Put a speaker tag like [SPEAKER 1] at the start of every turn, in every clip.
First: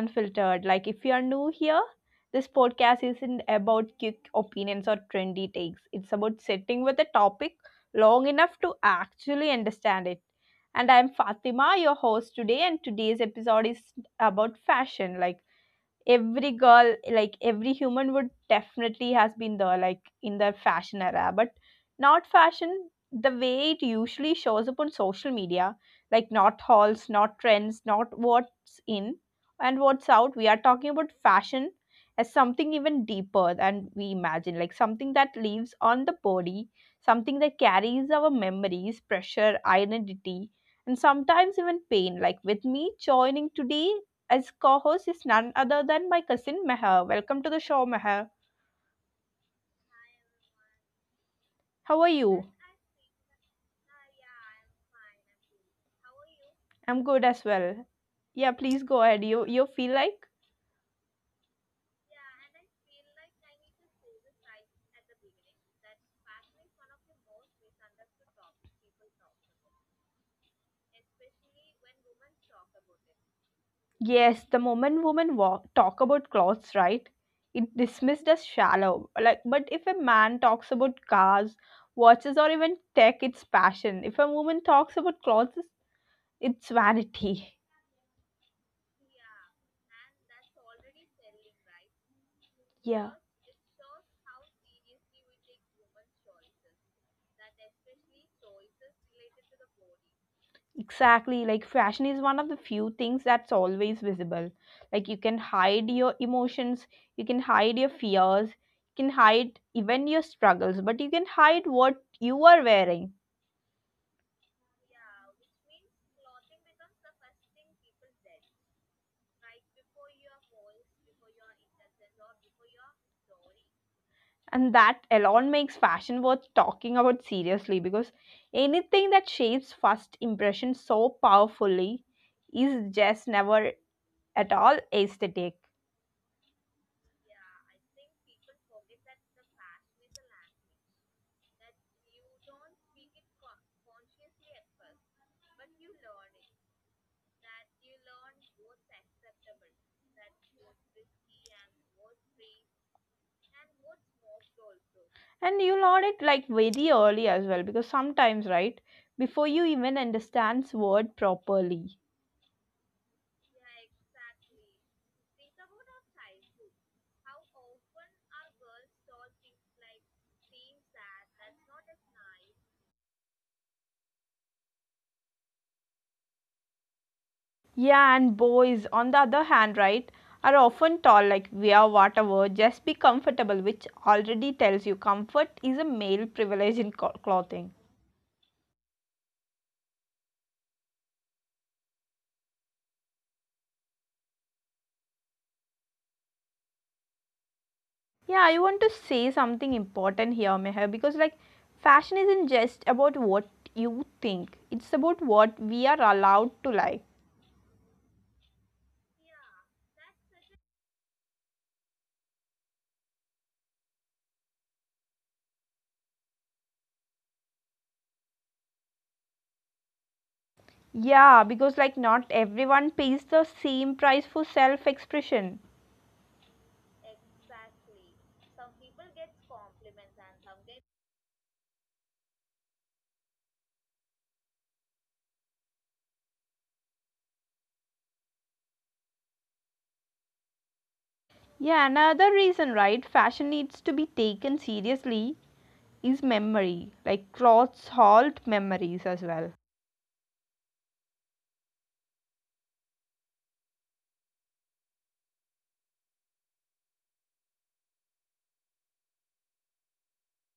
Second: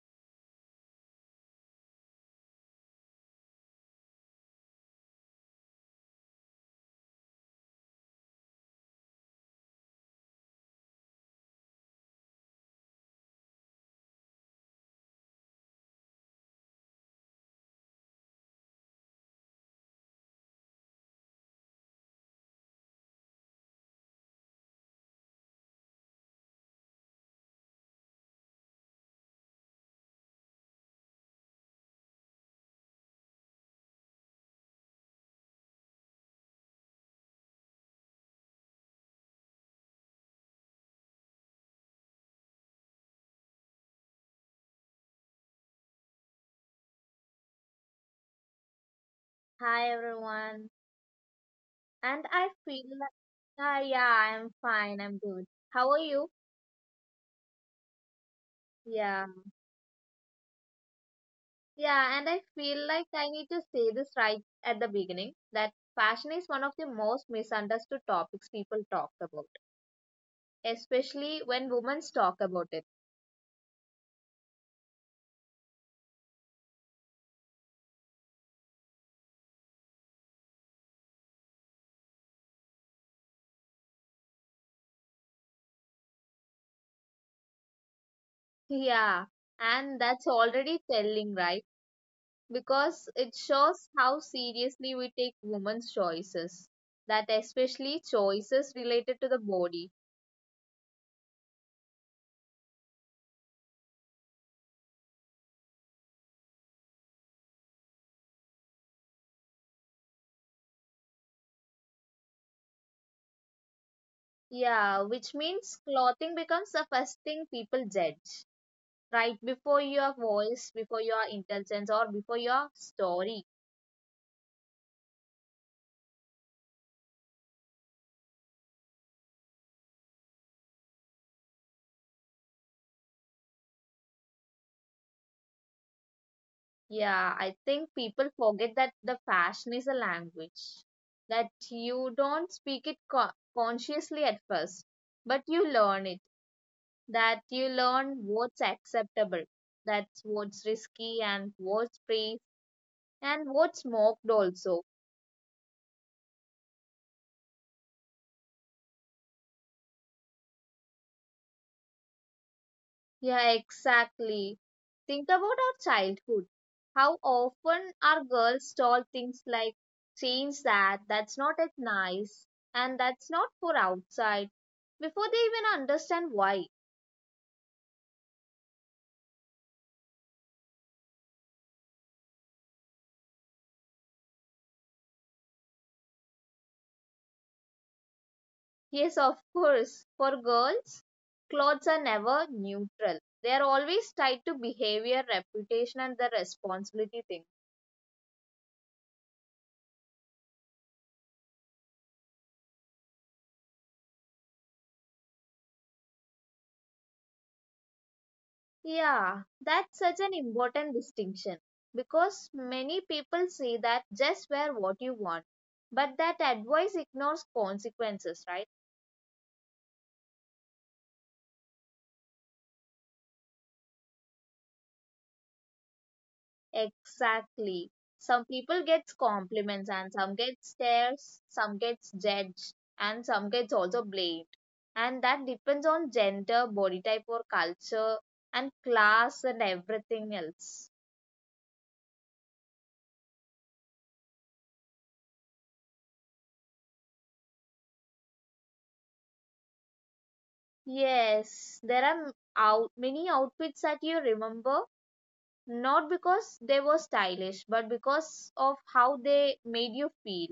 [SPEAKER 1] Unfiltered. Like, if you are new here, this podcast isn't about quick opinions or trendy takes. It's about sitting with a topic long enough to actually understand it. And I'm Fatima, your host today, and today's episode is about fashion. Like, every girl like every human would definitely has been there like in the fashion era, but not fashion the way it usually shows up on social media, like not hauls, not trends, not what's in and what's out. We are talking about fashion as something even deeper than we imagine, like something that lives on the body, something that carries our memories, pressure, identity, and sometimes even pain. Like, with me joining today as co host is none other than my cousin Meher. Welcome to the show, Meher.
[SPEAKER 2] Hi everyone.
[SPEAKER 1] How are
[SPEAKER 2] And I
[SPEAKER 1] you?
[SPEAKER 2] feel like yeah, I'm fine. I'm good. How are you?
[SPEAKER 1] I'm good as well. Yeah, please go
[SPEAKER 2] Yeah.
[SPEAKER 1] ahead. You feel like?
[SPEAKER 2] Yeah, and I feel like I need to say this right at the beginning that fashion is one of the most misunderstood topics people talk about, especially when women talk about it.
[SPEAKER 1] Yes, the moment women walk, talk about clothes, right? It's dismissed as shallow. Like, but if a man talks about cars, watches, or even tech, it's passion. If a woman talks about clothes, it's vanity.
[SPEAKER 2] Yeah, and that's already telling, right? Because it
[SPEAKER 1] Yeah.
[SPEAKER 2] shows how seriously we take women's choices, that especially choices related to the body.
[SPEAKER 1] Exactly. Like, fashion is one of the few things that's always visible. Like, you can hide your emotions, you can hide your fears, you can hide even your struggles, but you can hide what you are wearing.
[SPEAKER 2] Yeah, which means clothing becomes the first thing people judge, right? Before your voice, before your intelligence, or before your story.
[SPEAKER 1] And that alone makes fashion worth talking about seriously, because anything that shapes first impression so powerfully is just never at all aesthetic.
[SPEAKER 2] Yeah, I think people forget that the fashion is a language, that you don't speak it consciously at first, but you learn it, that you learn what's acceptable, that's what's risky, and what's praised, and what's mocked also.
[SPEAKER 1] And you'll learn it like very early as well, because sometimes, right, before you even understands word properly.
[SPEAKER 2] Yeah, exactly. Think about our childhood. How often our girls told things like, change that, that's not at nice, and that's not for outside, before they even understand why.
[SPEAKER 1] Yeah, and boys, on the other hand, right, are often tall like wear whatever, just be comfortable, which already tells you comfort is a male privilege in clothing.
[SPEAKER 2] Yes, of course, for girls, clothes are never neutral. They are always tied to behavior, reputation, and the responsibility thing.
[SPEAKER 1] Yeah, I want to say something important here, Meher, because like fashion isn't just about what you think, it's about what we are allowed to like.
[SPEAKER 2] Yeah, that's such an important distinction because many people say that just wear what you want, but that advice ignores consequences, right?
[SPEAKER 1] Yeah, because like not everyone pays the same price for self expression.
[SPEAKER 2] Exactly. Some people get compliments and some get stares, some gets judged and some gets also blamed. And that depends on gender, body type or culture and class and everything else.
[SPEAKER 1] Yeah, another reason, right? Fashion needs to be taken seriously is memory. Like, clothes hold memories as well.
[SPEAKER 2] Yes, there are m- out many outfits that you remember. Not because they were stylish, but because of how they made you feel.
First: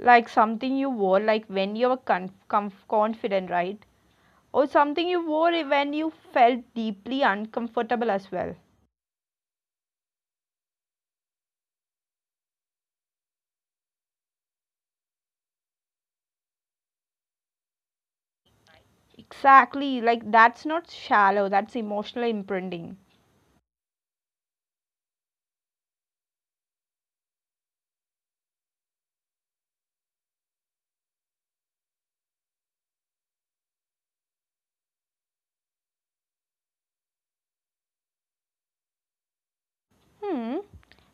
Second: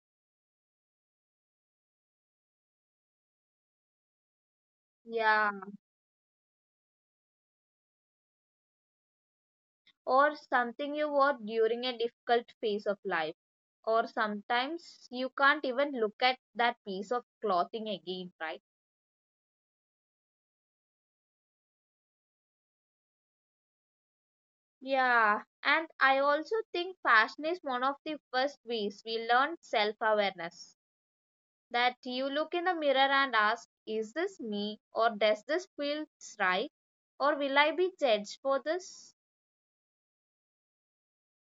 [SPEAKER 1] Like something you wore, like when you were confident, right? Or something you
[SPEAKER 2] Yeah,
[SPEAKER 1] wore when you felt deeply uncomfortable as well.
[SPEAKER 2] or something you wore during a difficult phase of life. Or sometimes you can't even look at that piece of clothing again, right?
[SPEAKER 1] Exactly, like that's not shallow, that's emotional imprinting.
[SPEAKER 2] Yeah, and I also think fashion is one of the first ways we learn self awareness. That you look in the mirror and ask, is this me? Or does this feel right? Or will I be judged for this?
[SPEAKER 1] Hmm.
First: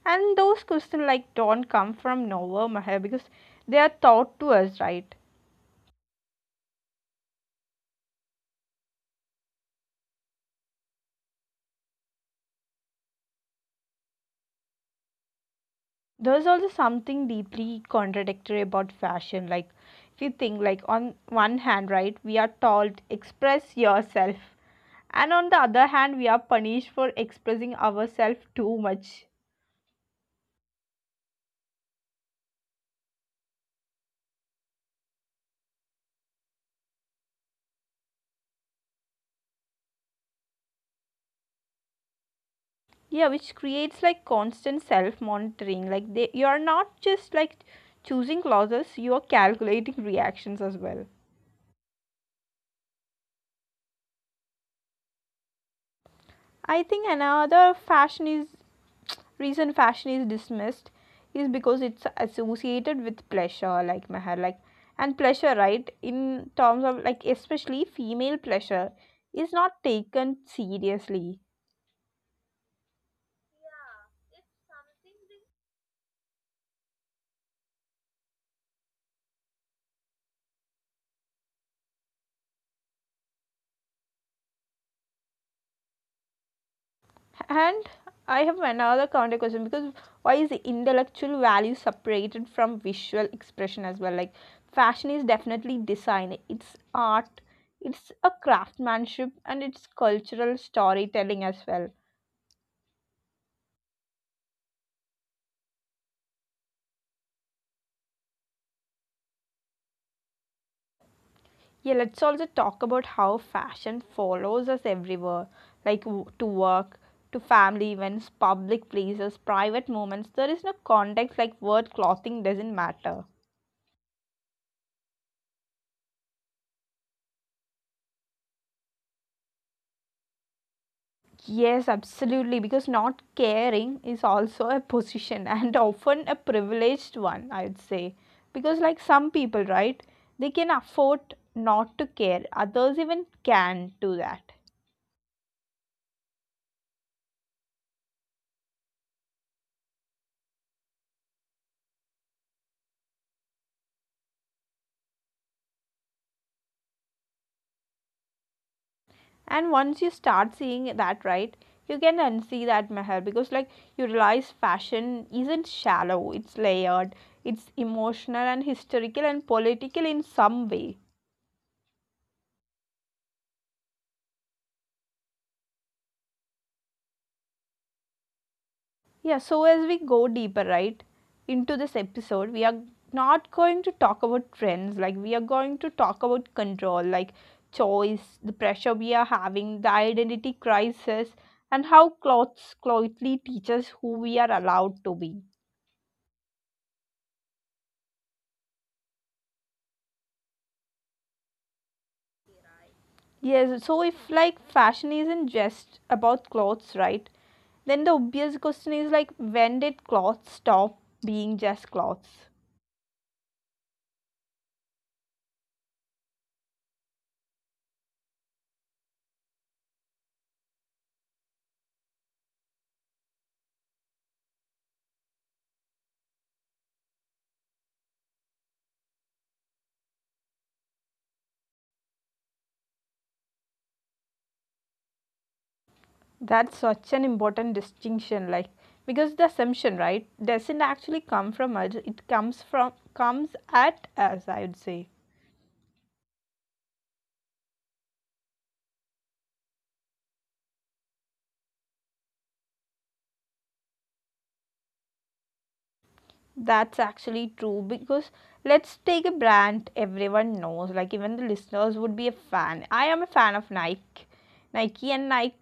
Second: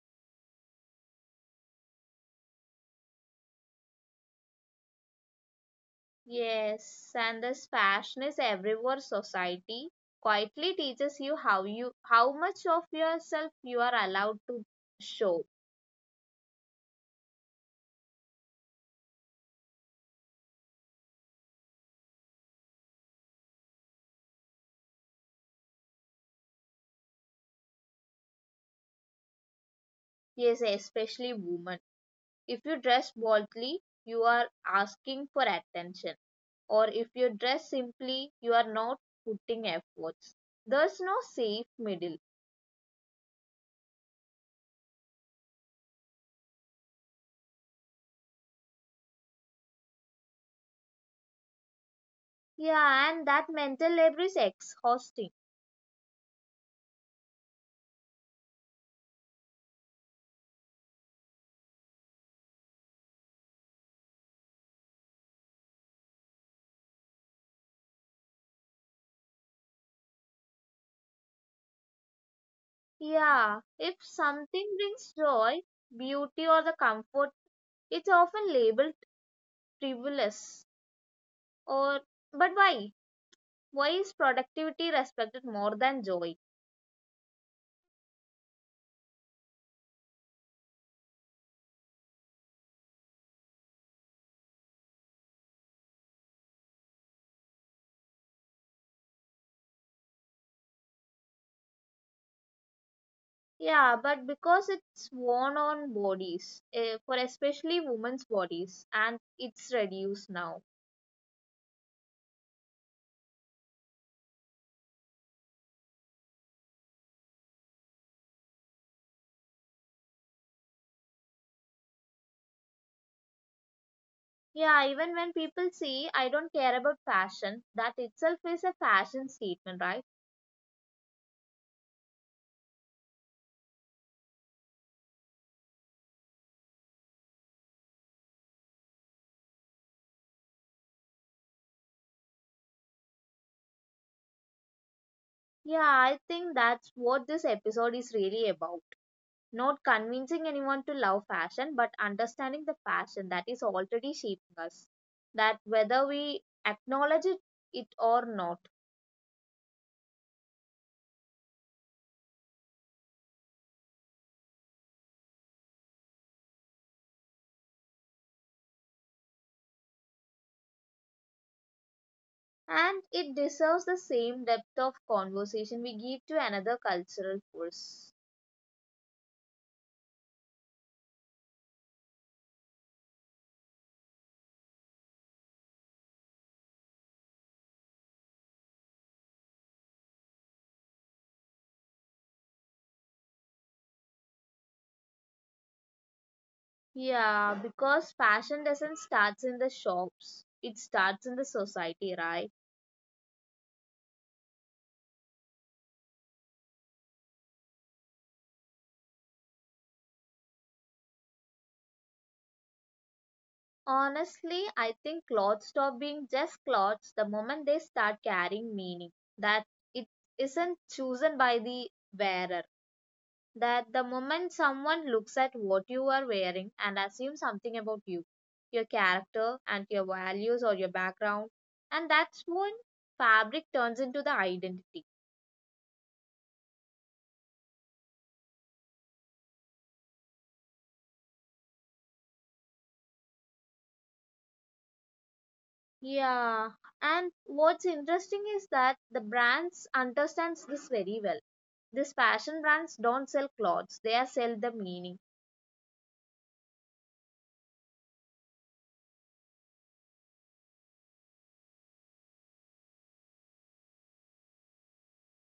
[SPEAKER 1] And those questions like don't come from nowhere, Maher, because they are taught to us, right?
[SPEAKER 2] Yes, and this passion is everywhere society quietly teaches you how much of yourself you are allowed to show.
[SPEAKER 1] There's also something deeply contradictory about fashion. Like, if you think like on one hand, right, we are told express yourself. And on the other hand, we are punished for expressing ourselves too much.
[SPEAKER 2] Yes, especially women. If you dress boldly, you are asking for attention. Or if you dress simply, you are not putting efforts. There's no safe middle.
[SPEAKER 1] Yeah, which creates like constant self monitoring, like they you are not just like choosing clothes, you are calculating reactions as well.
[SPEAKER 2] Yeah, and that mental labor is exhausting.
[SPEAKER 1] I think another fashion is reason fashion is dismissed is because it's associated with pleasure, like Meher, like. And pleasure, right, in terms of like especially female pleasure is not taken seriously.
[SPEAKER 2] Yeah, if something brings joy, beauty or the comfort, it's often labeled frivolous, or, but why is productivity respected more than joy?
[SPEAKER 1] And I have another counter question, because why is the intellectual value separated from visual expression as well? Like, fashion is definitely design, it's art, it's a craftsmanship, and it's cultural storytelling as well.
[SPEAKER 2] Yeah, but because it's worn on bodies, eh, for especially women's bodies, and it's reduced now.
[SPEAKER 1] Yeah, let's also talk about how fashion follows us everywhere, like to work, to family events, public places, private moments. There is no context like word clothing doesn't matter.
[SPEAKER 2] Yeah, even when people say I don't care about fashion, that itself is a fashion statement, right?
[SPEAKER 1] Yes, absolutely, because not caring is also a position and often a privileged one, I would say. Because, like, some people, right, they can afford not to care, others even can do that.
[SPEAKER 2] Yeah, I think that's what this episode is really about, not convincing anyone to love fashion, but understanding the fashion that is already shaping us, that whether we acknowledge it, or not.
[SPEAKER 1] And once you start seeing that, right, you can unsee that, Meher, because, like, you realize fashion isn't shallow, it's layered, it's emotional and historical and political in some way.
[SPEAKER 2] And it deserves the same depth of conversation we give to another cultural force.
[SPEAKER 1] Yeah, so as we go deeper, right, into this episode, we are not going to talk about trends. Like, we are going to talk about control, like choice, the pressure we are having, the identity crisis, and how clothes clothely teach us who we are allowed to be.
[SPEAKER 2] Yeah, because fashion doesn't start in the shops, it starts in the society, right?
[SPEAKER 1] Yes, so if like fashion isn't just about clothes, right, then the obvious question is like, when did clothes stop being just clothes?
[SPEAKER 2] Honestly, I think clothes stop being just clothes the moment they start carrying meaning. That it isn't chosen by the wearer, that the moment someone looks at what you are wearing and assumes something about you, your character, and your values or your background, and that's when fabric turns into the identity.
[SPEAKER 1] That's such an important distinction, like because the assumption, right, doesn't actually come from us. It comes from comes at us, I would say.
[SPEAKER 2] Yeah, and what's interesting is that the brands understands this very well. These fashion brands don't sell clothes; they are sell the meaning.
[SPEAKER 1] That's actually true, because let's take a brand everyone knows, like even the listeners would be a fan. I am a fan of Nike. Nike and Nike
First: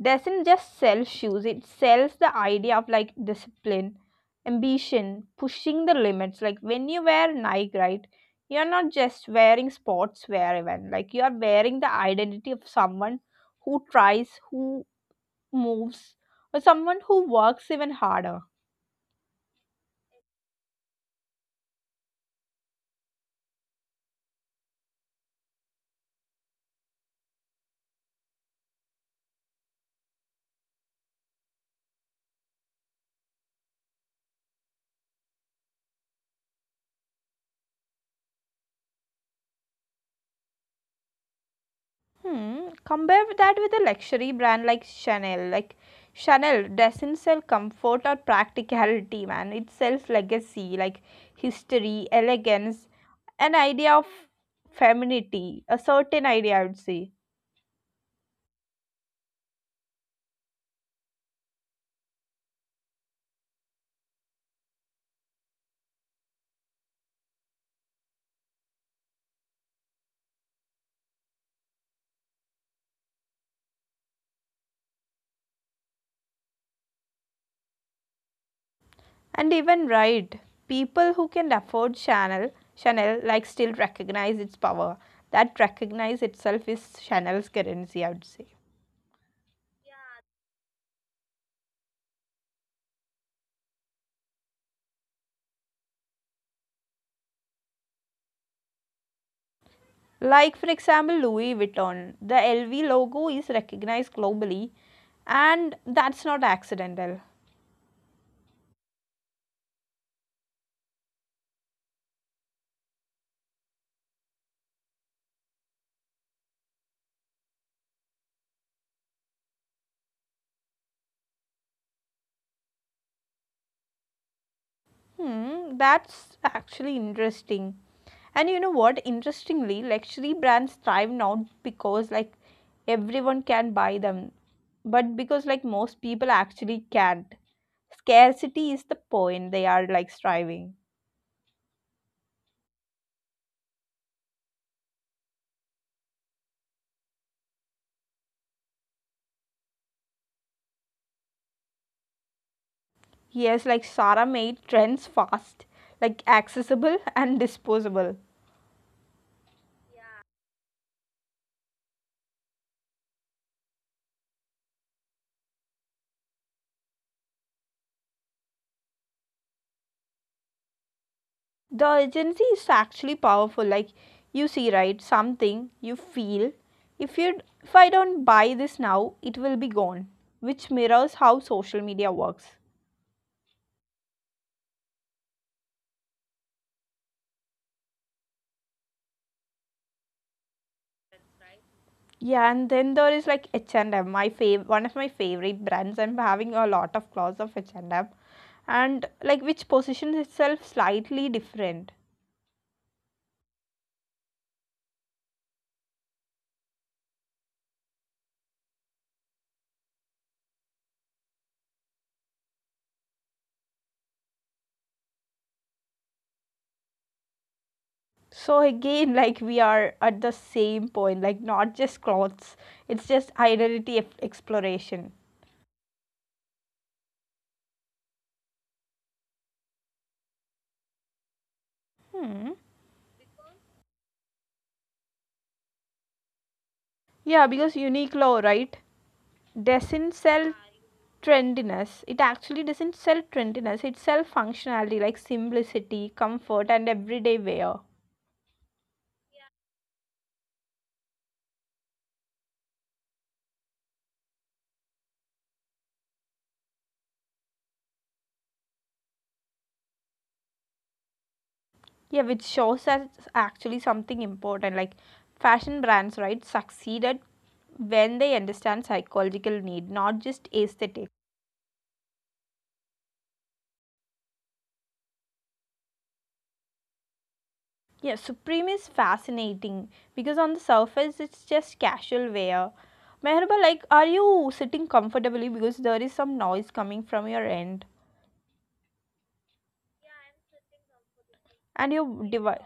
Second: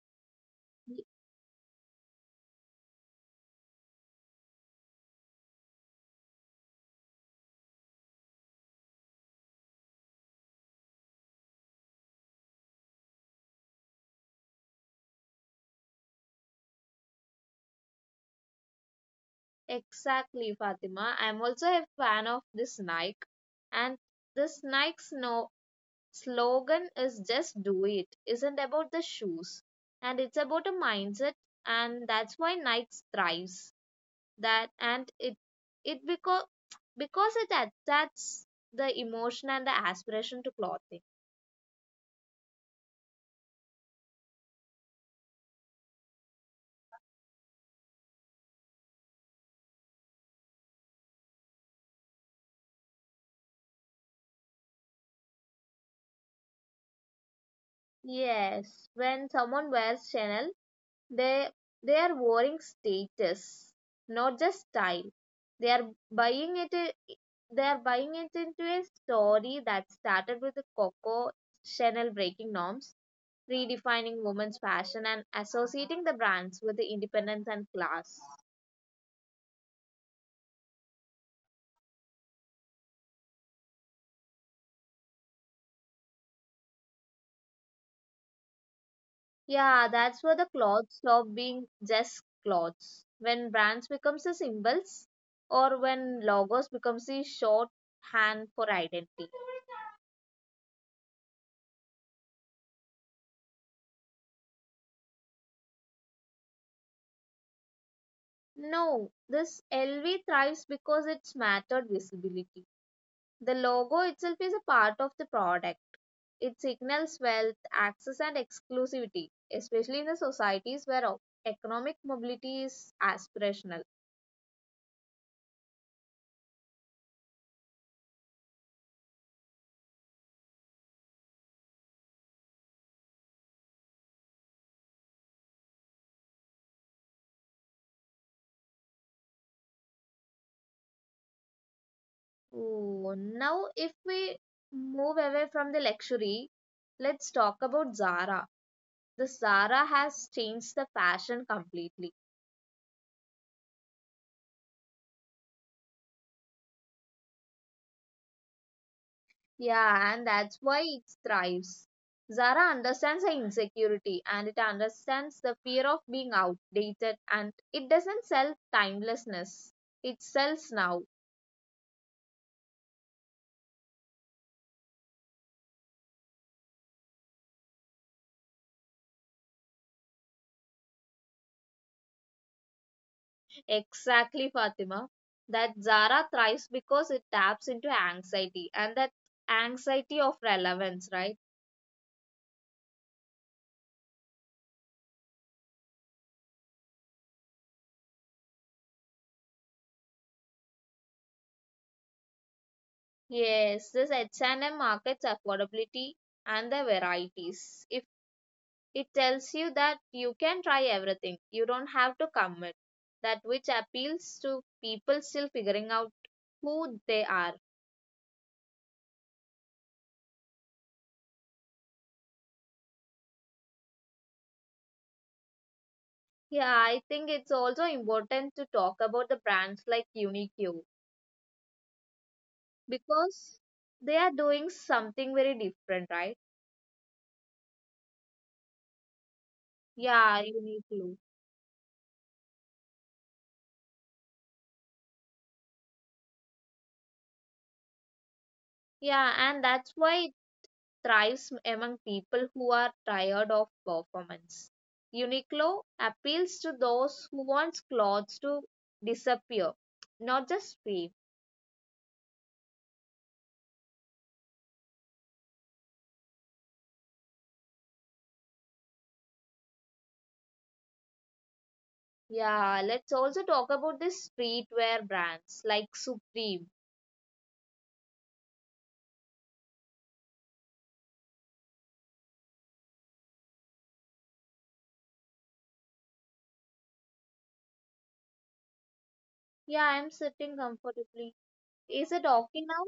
[SPEAKER 1] doesn't just sell shoes, it sells the idea of like discipline, ambition, pushing the limits. Like, when you wear Nike, right, you're not just wearing sportswear, even like you are wearing the identity of someone who tries, who moves, or someone who works even harder.
[SPEAKER 2] Exactly, Fatima. I'm also a fan of this Nike, and this Nike's no slogan is just do it, isn't about the shoes, and it's about a mindset, and that's why Nike thrives, that, and it because it attacks the emotion and the aspiration to clothing.
[SPEAKER 1] Hmm. Compare that with a luxury brand like Chanel. Like, Chanel doesn't sell comfort or practicality, man. It sells legacy, like history, elegance, an idea of femininity, a certain idea, I would say.
[SPEAKER 2] Yes, when someone wears Chanel, they they are wearing status, not just style. They are buying it i- they are buying it into a story that started with the Coco Chanel breaking norms, redefining women's fashion and associating the brands with the independence and class.
[SPEAKER 1] And even right, people who can afford Chanel, like still recognize its power. That recognize itself is Chanel's currency, I would say.
[SPEAKER 2] Yeah, that's where the clothes stop being just clothes. When brands becomes the symbols or when logos becomes the shorthand for identity.
[SPEAKER 1] Like, for example, Louis Vuitton. The LV logo is recognized globally, and that's not accidental.
[SPEAKER 2] No, this LV thrives because it's mattered visibility. The logo itself is a part of the product. It signals wealth, access, and exclusivity, especially in the societies where economic mobility is aspirational.
[SPEAKER 1] Hmm, that's actually interesting. And you know what? Interestingly, luxury brands thrive not because like everyone can buy them, but because like most people actually can't. Scarcity is the point they are like striving.
[SPEAKER 2] Ooh, now, if we move away from the luxury, let's talk about Zara. The Zara has changed the fashion completely.
[SPEAKER 1] Yes, like Sarah made trends fast, like accessible and disposable.
[SPEAKER 2] Yeah, and that's why it thrives. Zara understands the insecurity and it understands the fear of being outdated and it doesn't sell timelessness. It sells now.
[SPEAKER 1] The agency is actually powerful. Like, you see, right? Something you feel. If I don't buy this now, it will be gone. Which mirrors how social media works.
[SPEAKER 2] Exactly, Fatima. That Zara thrives because it taps into anxiety, and that anxiety of relevance, right?
[SPEAKER 1] Yeah, and then there is like H&M, my fav one of my favorite brands. I'm having a lot of clothes of H&M, and like which positions itself slightly different.
[SPEAKER 2] Yes, this H&M markets affordability and the varieties. If it tells you that you can try everything, you don't have to commit. That which appeals to people still figuring out who they are.
[SPEAKER 1] So again, like we are at the same point, like not just clothes, it's just identity exploration.
[SPEAKER 2] Yeah, I think it's also important to talk about the brands like Uniqlo
[SPEAKER 1] Hmm.
[SPEAKER 2] because they are doing something very different, right?
[SPEAKER 1] Yeah, because Uniqlo, right,
[SPEAKER 2] Yeah,
[SPEAKER 1] doesn't sell
[SPEAKER 2] uniquely.
[SPEAKER 1] trendiness. It actually doesn't sell trendiness. It sells functionality like simplicity, comfort, and everyday wear.
[SPEAKER 2] Yeah, and that's why it thrives among people who are tired of performance. Uniqlo appeals to those who want clothes to disappear, not just fade.
[SPEAKER 1] Yeah, which shows us actually something important. Like, fashion brands, right, succeeded when they understand psychological need, not just aesthetic.
[SPEAKER 2] Yeah, let's also talk about the streetwear brands like Supreme.
[SPEAKER 1] Yeah, Supreme is fascinating because on the surface it's just casual wear. Meherba, like, are you sitting comfortably because there is some noise coming from your end?
[SPEAKER 2] Yeah, I'm sitting comfortably. Is
[SPEAKER 1] And
[SPEAKER 2] it
[SPEAKER 1] your
[SPEAKER 2] okay
[SPEAKER 1] device,
[SPEAKER 2] now?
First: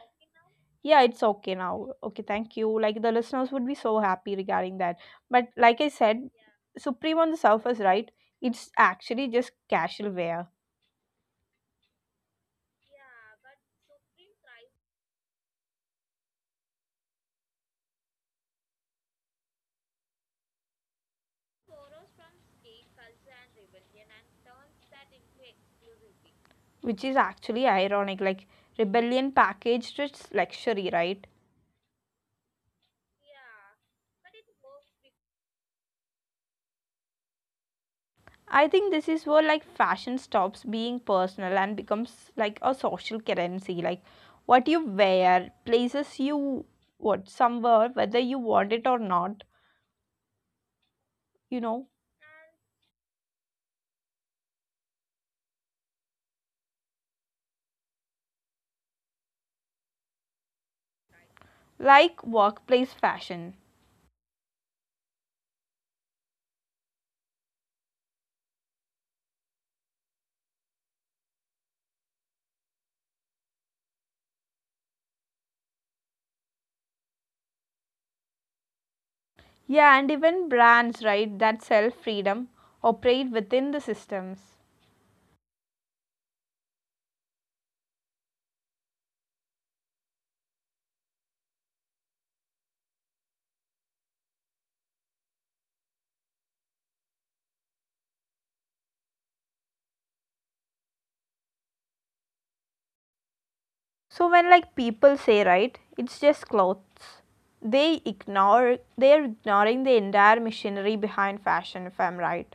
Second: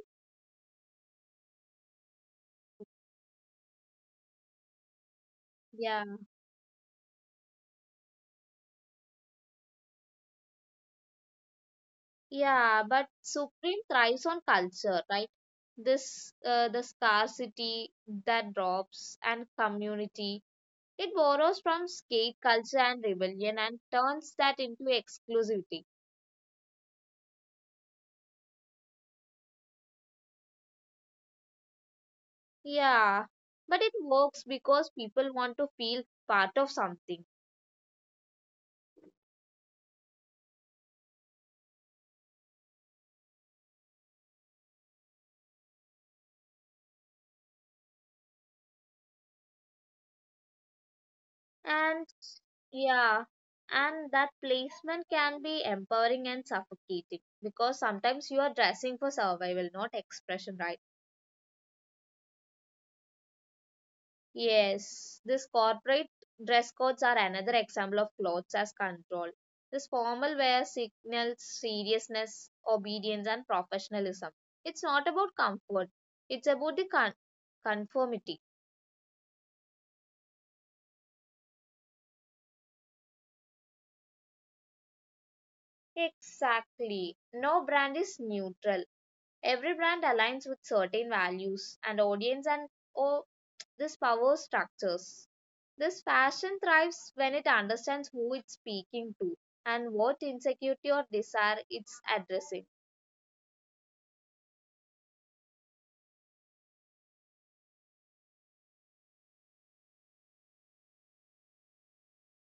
[SPEAKER 1] yeah, it's okay now. Okay, thank you. Like, the listeners would be so happy regarding that. But like I
[SPEAKER 2] Yeah.
[SPEAKER 1] said, Supreme on the surface, right, it's actually just casual wear.
[SPEAKER 2] Yeah, but Supreme thrives on culture, right? This, the scarcity that drops and community, it borrows from skate culture and rebellion and turns that into exclusivity.
[SPEAKER 1] Which is actually ironic, like rebellion packaged its luxury, right?
[SPEAKER 2] Yeah, but it works because people want to feel part of something.
[SPEAKER 1] I think this is where like fashion stops being personal and becomes like a social currency, like what you wear places you what somewhere whether you want it or not, you know.
[SPEAKER 2] And yeah, and that placement can be empowering and suffocating because sometimes you are dressing for survival, not expression, right?
[SPEAKER 1] Like workplace fashion.
[SPEAKER 2] Yes, this corporate dress codes are another example of clothes as control. This formal wear signals seriousness, obedience, and professionalism. It's not about comfort, it's about the conformity.
[SPEAKER 1] Yeah, and even brands, right, that sell freedom operate within the systems.
[SPEAKER 2] Exactly. No brand is neutral. Every brand aligns with certain values and audience and, or these power structures. This fashion thrives when it understands who it's speaking to and what insecurity or desire it's addressing.
[SPEAKER 1] So when like people say, right, it's just clothes, they're ignoring the entire machinery behind fashion if I'm right.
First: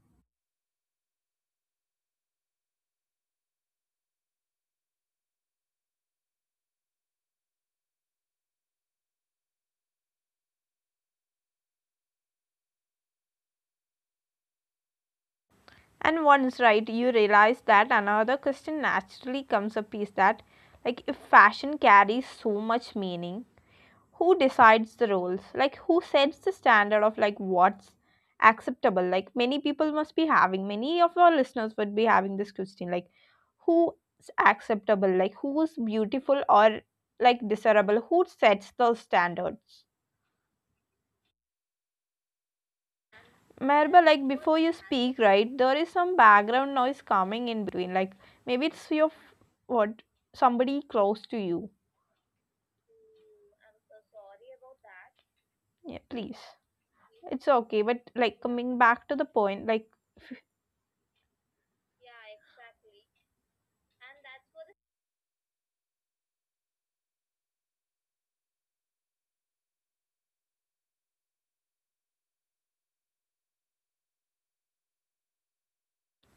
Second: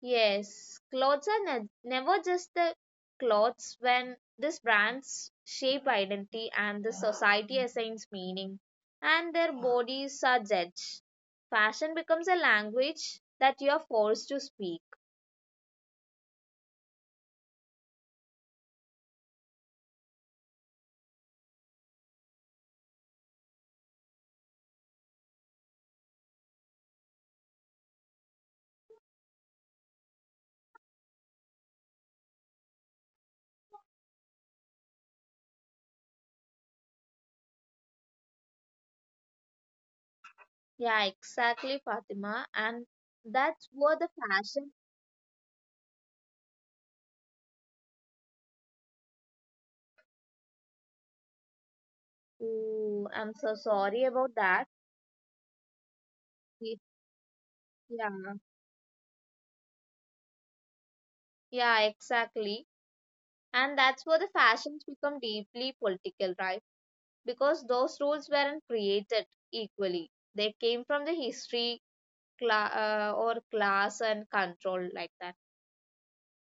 [SPEAKER 2] Yes, clothes are never just the clothes when these brands shape identity and the society assigns meaning, and their bodies are judged. Fashion becomes a language that you are forced to speak.
[SPEAKER 1] And once right, you realize that another question naturally comes up is that like if fashion carries so much meaning, who decides the roles, like who sets the standard of like what's acceptable. Like, many people must be having, many of our listeners would be having this question, like who's acceptable, like who's beautiful or like desirable, who sets those standards.
[SPEAKER 2] Yeah, exactly, Fatima. And that's where
[SPEAKER 1] Merba,
[SPEAKER 2] the
[SPEAKER 1] like before you
[SPEAKER 2] fashion.
[SPEAKER 1] speak, right, there is some background noise coming in between. Like, maybe it's your what somebody close to you.
[SPEAKER 2] Oh, I'm so sorry about that.
[SPEAKER 1] Yeah, please.
[SPEAKER 2] Ye-
[SPEAKER 1] It's okay,
[SPEAKER 2] Yeah,
[SPEAKER 1] but like coming back to the point, like
[SPEAKER 2] yeah, exactly. And that's where the fashions become deeply political, right? Because those rules weren't created equally. They came from the history, or class and control like that.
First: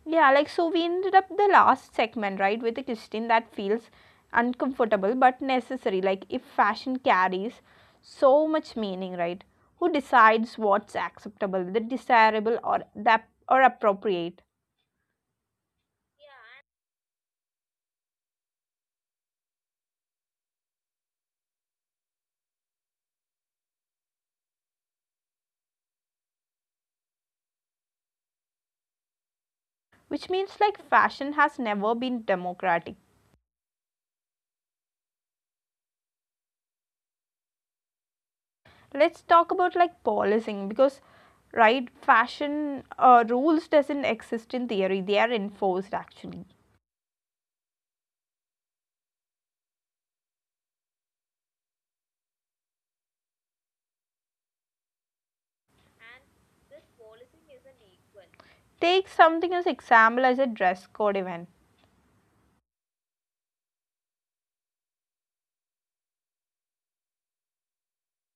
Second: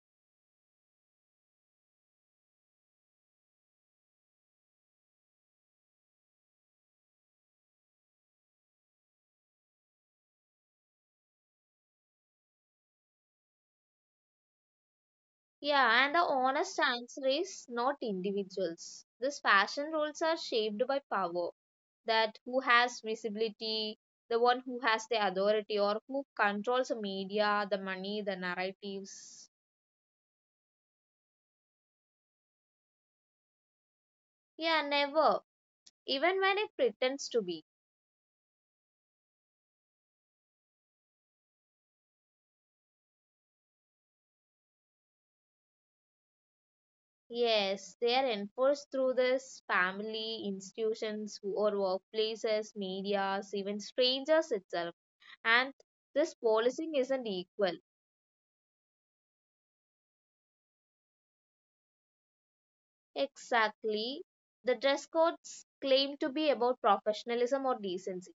[SPEAKER 1] yeah, like so we ended up the last segment, right, with a question that feels uncomfortable but necessary. Like, if fashion carries so much meaning, right? Who decides what's acceptable, the desirable or that or appropriate?
[SPEAKER 2] Yeah, and the honest answer is not individuals. These fashion rules are shaped by power, that who has visibility, the one who has the authority, or who controls the media, the money, the narratives.
[SPEAKER 1] Which means like fashion has never been democratic.
[SPEAKER 2] Yeah, never. Even when it pretends to be.
[SPEAKER 1] Let's talk about like policing, because right, fashion rules doesn't exist in theory. They are enforced actually.
[SPEAKER 2] Yes, they are enforced through this family, institutions, or workplaces, medias, even strangers itself. And this policing isn't equal.
[SPEAKER 1] Take something as example as a dress code event.
[SPEAKER 2] Exactly. The dress codes claim to be about professionalism or decency.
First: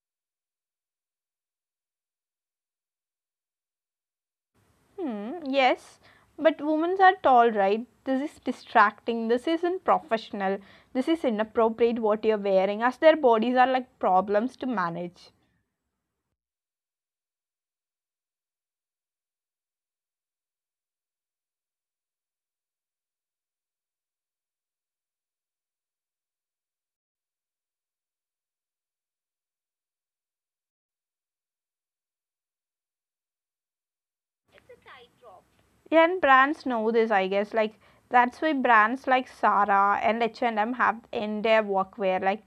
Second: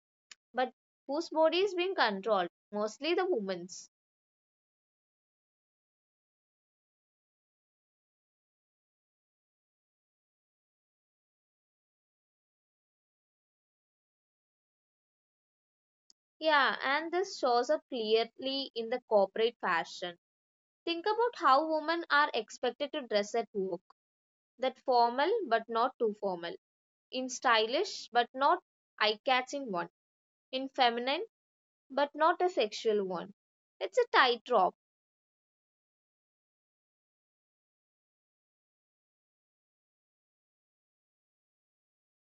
[SPEAKER 2] But whose body is being controlled? Mostly the women's.
[SPEAKER 1] Hmm, yes, but women are tall, right? This is distracting. This isn't professional. This is inappropriate what you're wearing, as their bodies are like problems to manage.
[SPEAKER 2] Yeah, and this shows up clearly in the corporate fashion. Think about how women are expected to dress at work. That formal but not too formal. In stylish but not eye-catching one. In feminine but not a sexual one. It's a tightrope.
[SPEAKER 1] Yeah, and brands know this, I guess. Like, that's why brands like Zara and H&M have in their workwear like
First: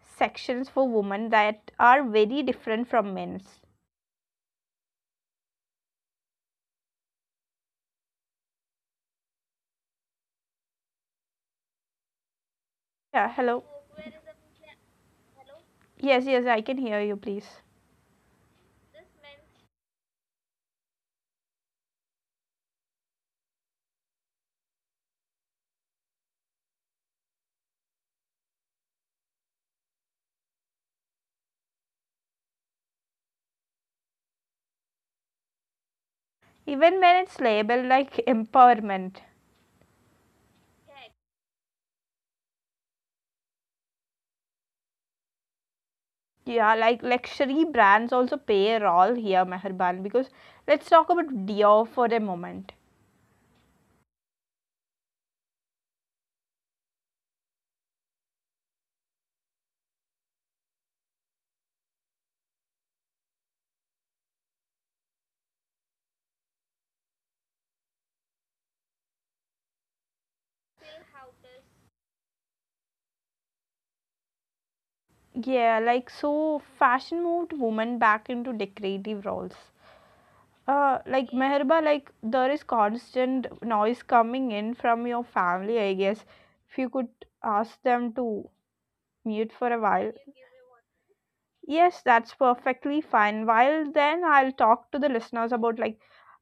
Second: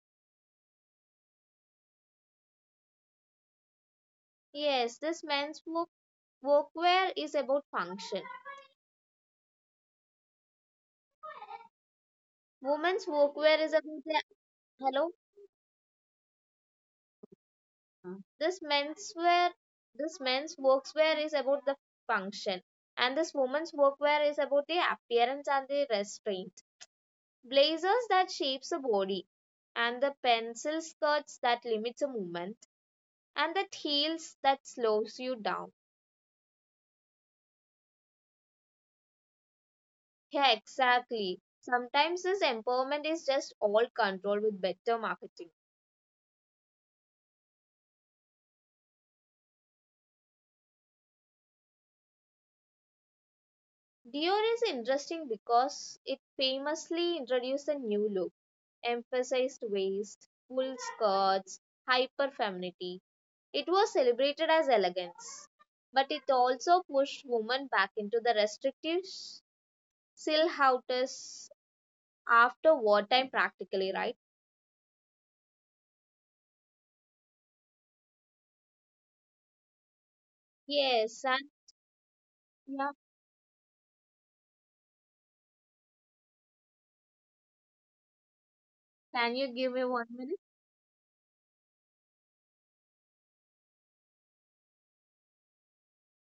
[SPEAKER 1] sections for women that are very different from men's.
[SPEAKER 2] Yes, this men's work workwear is about function. Women's
[SPEAKER 1] Yeah,
[SPEAKER 2] workwear
[SPEAKER 1] hello.
[SPEAKER 2] is about the hello.
[SPEAKER 1] Yes, yes, I can hear you, please.
[SPEAKER 2] This menswear, this men's workwear is about the function, and this woman's workwear is about the appearance and the restraint. Blazers that shapes the body, and the pencil skirts that limits the movement, and the heels that slows you down.
[SPEAKER 1] Even when it's labeled like empowerment,
[SPEAKER 2] Yeah, exactly. Sometimes this empowerment is just all control with better marketing.
[SPEAKER 1] yeah, like luxury brands also play a role here, Meherban, because let's talk about Dior for a moment.
[SPEAKER 2] Dior is interesting because it famously introduced a new look, emphasized waist, full skirts, hyper femininity. It was celebrated as elegance, but it also pushed women back into the restrictive silhouettes after wartime, practically, right?
[SPEAKER 1] Yeah, like so fashion moved women back into decorative roles.
[SPEAKER 2] Yes,
[SPEAKER 1] Like
[SPEAKER 2] and
[SPEAKER 1] Meherba, like there is
[SPEAKER 2] yeah,
[SPEAKER 1] constant noise coming in from your family, I guess. If you could ask them to mute
[SPEAKER 2] can you
[SPEAKER 1] for a
[SPEAKER 2] give me
[SPEAKER 1] while.
[SPEAKER 2] one minute?
[SPEAKER 1] Yes, that's perfectly fine. While then I'll talk to the listeners about like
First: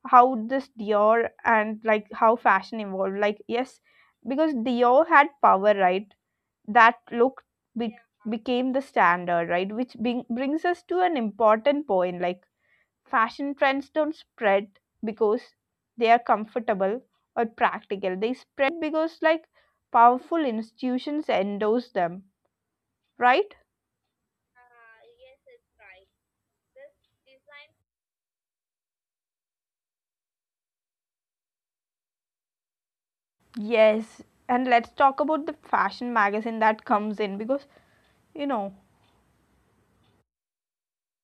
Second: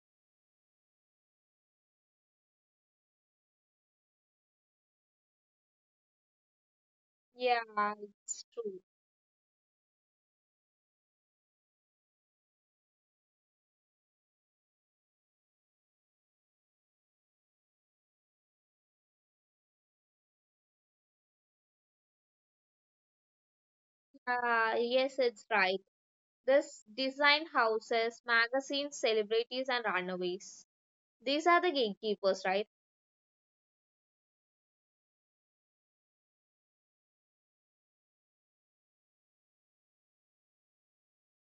[SPEAKER 1] how this Dior and like how fashion evolved. Like, yes, because Dior had power, right? That look
[SPEAKER 2] Yeah,
[SPEAKER 1] be-
[SPEAKER 2] it's
[SPEAKER 1] became
[SPEAKER 2] true.
[SPEAKER 1] the standard, right? Which brings us to an important point. Like fashion trends don't spread because they are comfortable or practical. They spread because powerful institutions endorse them, right?
[SPEAKER 2] Yes, it's right. This design houses, magazines, celebrities, and runaways. These are the gatekeepers, right?
[SPEAKER 1] Yes, and let's talk about the fashion magazine that comes in because you know,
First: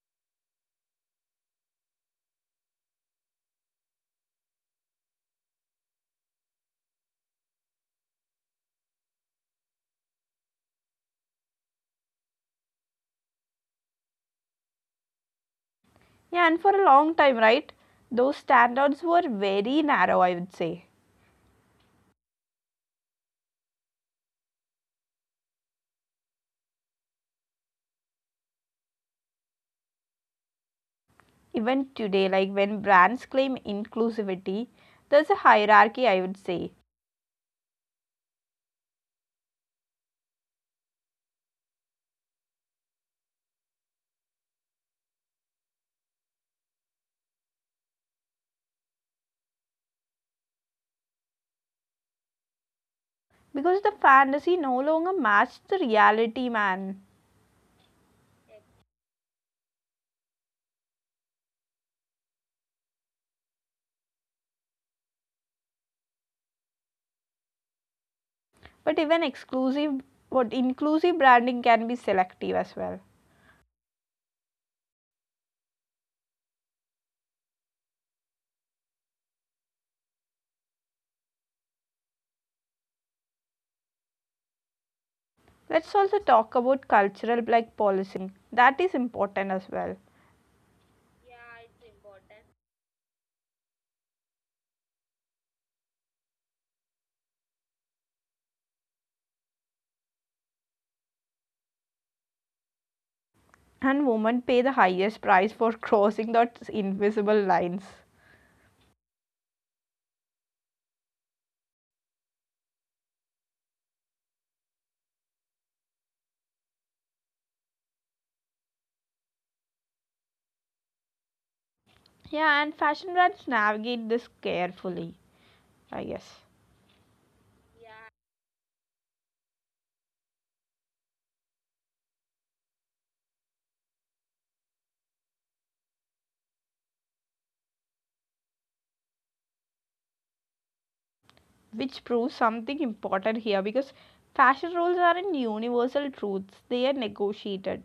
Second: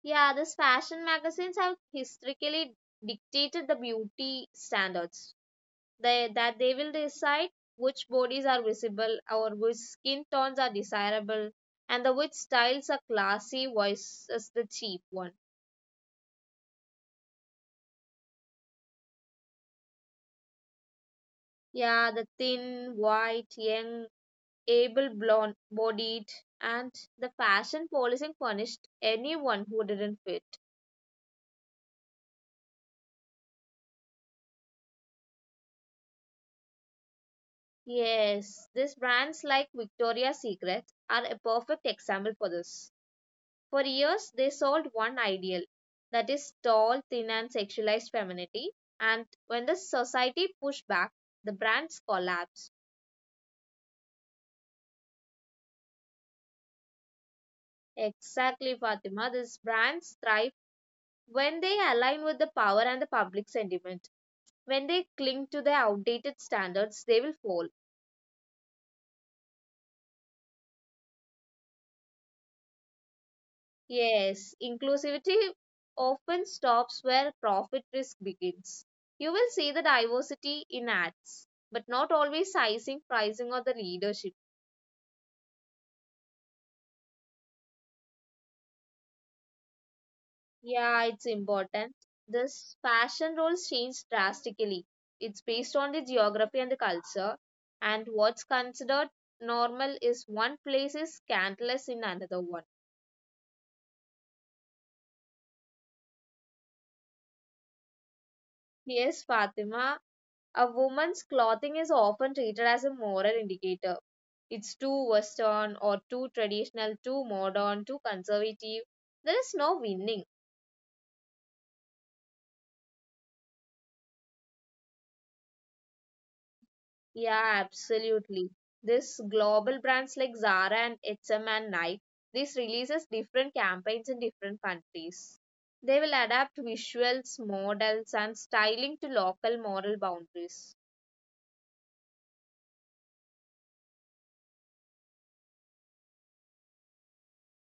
[SPEAKER 2] Yeah, these fashion magazines have historically dictated the beauty standards. They, that they will decide which bodies are visible or which skin tones are desirable and the which styles are classy versus the cheap one.
[SPEAKER 1] yeah, and for a long time, right? Those standards were very narrow, I would say.
[SPEAKER 2] Yeah, the thin, white, young, able blonde bodied, and the fashion policing punished anyone who didn't fit.
[SPEAKER 1] Even today, like when brands claim inclusivity, there's a hierarchy, I would say,
[SPEAKER 2] Yes, these brands like Victoria's Secret are a perfect example for this. For years, they sold one ideal that is tall, thin, and sexualized femininity. And when the society pushed back, the brands collapsed.
[SPEAKER 1] because the fantasy no longer matched the reality, man.
[SPEAKER 2] Exactly, Fatima. These brands thrive when they align with the power and the public sentiment. When they cling to their outdated standards, they will fall.
[SPEAKER 1] But even exclusive, what inclusive branding can be selective as well.
[SPEAKER 2] Yes, inclusivity often stops where profit risk begins. You will see the diversity in ads, but not always sizing, pricing, or the leadership.
[SPEAKER 1] Let's also talk about cultural like policing. That is important as well,
[SPEAKER 2] Yeah, it's important. This fashion roles change drastically. It's based on the geography and the culture, and what's considered normal is one place is scandalous in another one.
[SPEAKER 1] and women pay the highest price for crossing those invisible lines.
[SPEAKER 2] Yes, Fatima, a woman's clothing is often treated as a moral indicator. It's too Western or too traditional, too modern, too conservative. There is no winning.
[SPEAKER 1] Yeah, and fashion brands navigate this carefully, I guess.
[SPEAKER 2] Yeah, absolutely. This global brands like Zara and H&M and M and Nike, this releases different campaigns in different countries. They will adapt visuals, models, and styling to local moral boundaries.
[SPEAKER 1] Which proves something important here because fashion rules aren't universal truths, they are negotiated.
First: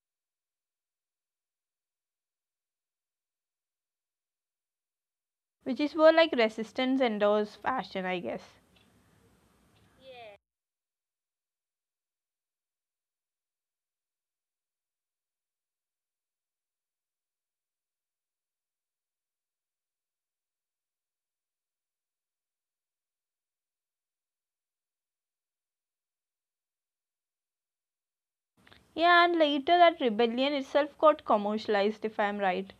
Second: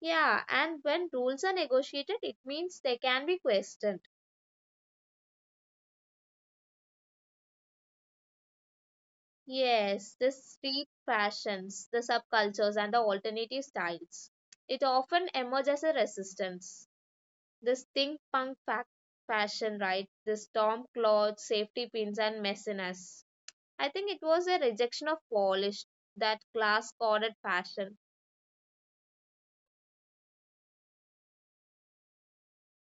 [SPEAKER 2] Yeah, and when rules are negotiated, it means they can be questioned.
[SPEAKER 1] Which is where like resistance endures fashion, I guess.
[SPEAKER 2] Yes, the street fashions, the subcultures, and the alternative styles. It often emerges as a resistance. This think fashion, right? The storm cloth, safety pins, and messiness. I think it was a rejection of polished, that class coded fashion.
[SPEAKER 1] Yeah, and later that rebellion itself got commercialized, if I'm right.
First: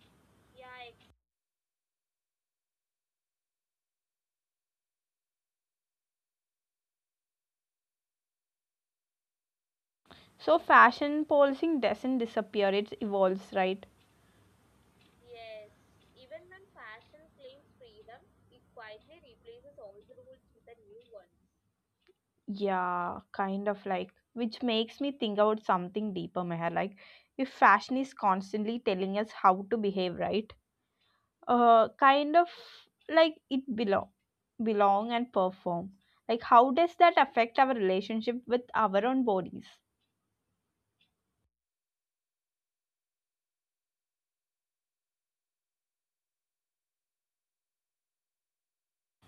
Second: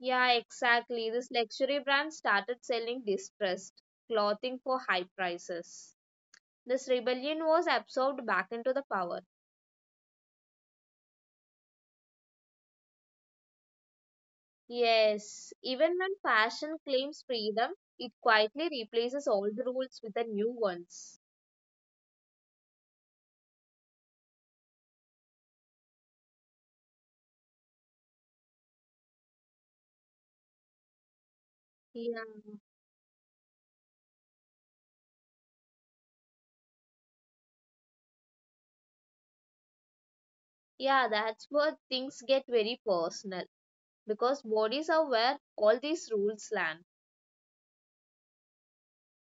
[SPEAKER 2] Yeah, exactly. This luxury brand started selling distressed clothing for high prices. This rebellion was absorbed back into the power.
[SPEAKER 1] So fashion policing doesn't disappear, it evolves, right?
[SPEAKER 2] Yes, even when fashion claims freedom, it quietly replaces old rules with the new ones.
[SPEAKER 1] Yeah, kind of like, which makes me think about something deeper, Meher. Like, if fashion is constantly telling us how to behave, right? Uh,
[SPEAKER 2] Yeah.
[SPEAKER 1] kind of like it belong, belong and perform. Like, how does that affect our relationship with our own bodies?
[SPEAKER 2] Yeah, that's where things get very personal because bodies are where all these rules land.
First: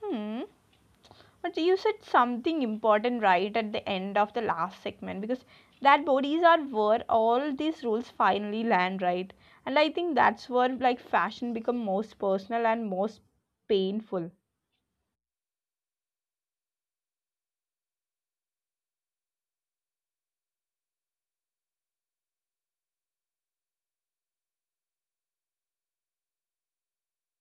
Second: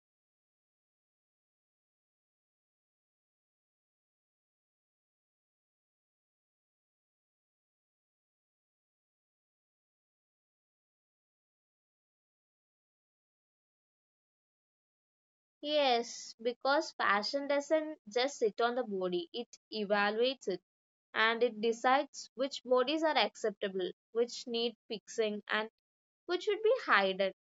[SPEAKER 1] Hmm. But you said something important right at the end of the last segment because that bodies are where all these rules finally land, right? And I think that's where like fashion become most personal and most painful.
[SPEAKER 2] Yes, because fashion doesn't just sit on the body, it evaluates it and it decides which bodies are acceptable, which need fixing, and which should be hidden.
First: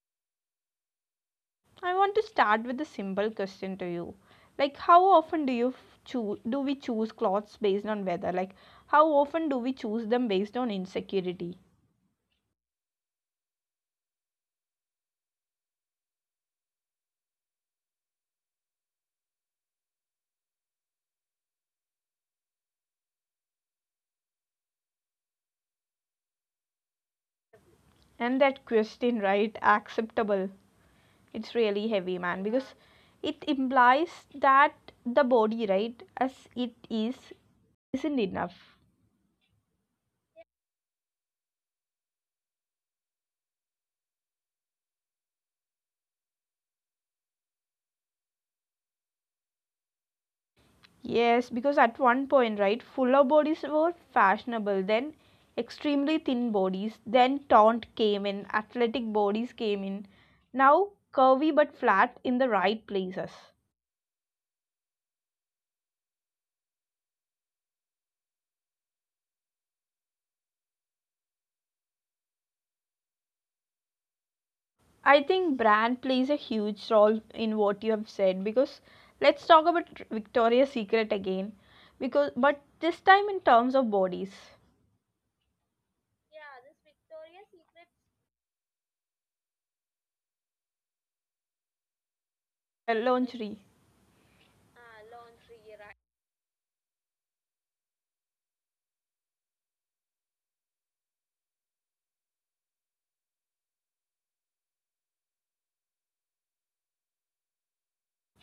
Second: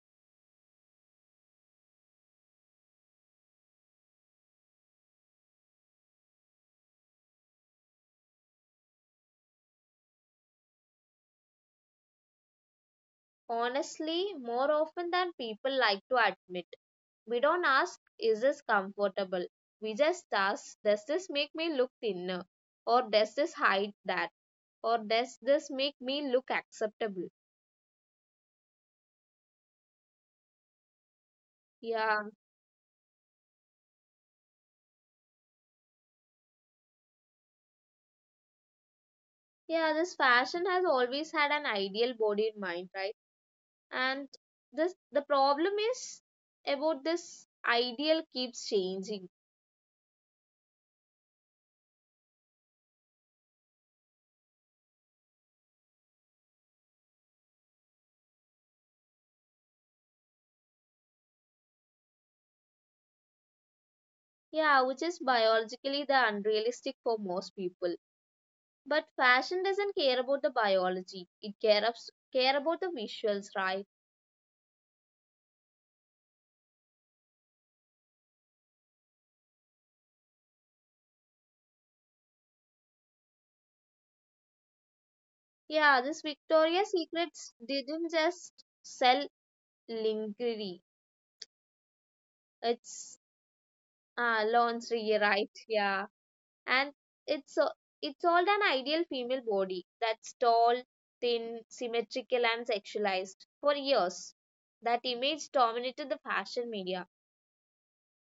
[SPEAKER 1] I want to start with a simple question to you. Like how often do you choose, do we choose clothes based on weather? Like how often do we choose them based on insecurity?
[SPEAKER 2] Honestly, more often than people like to admit. We don't ask, is this comfortable? We just ask, does this make me look thinner? Or does this hide that? Or does this make me look acceptable?
[SPEAKER 1] And that question, right? Acceptable. It's really
[SPEAKER 2] Yeah,
[SPEAKER 1] heavy, man, because it implies that the body, right, as it is, isn't enough.
[SPEAKER 2] yeah, this fashion has always had an ideal body in mind, right? And this the problem is about this ideal keeps changing.
[SPEAKER 1] Yes, because at one point, right, fuller bodies were fashionable, then extremely thin bodies, then taunt came in, athletic bodies came in, now curvy but flat in the right places.
[SPEAKER 2] Yeah, which is biologically the unrealistic for most people. But fashion doesn't care about the biology. It cares care about the visuals, right?
[SPEAKER 1] I think brand plays a huge role in what you have said because let's talk about Victoria's Secret again, because but this time in terms of bodies.
[SPEAKER 2] Yeah, this Victoria's Secrets didn't just sell lingerie. It's
[SPEAKER 1] Lingerie,
[SPEAKER 2] lingerie, right? Yeah, and it's a, it sold an ideal female body that's tall, thin, symmetrical, and sexualized for years. That image dominated the fashion media.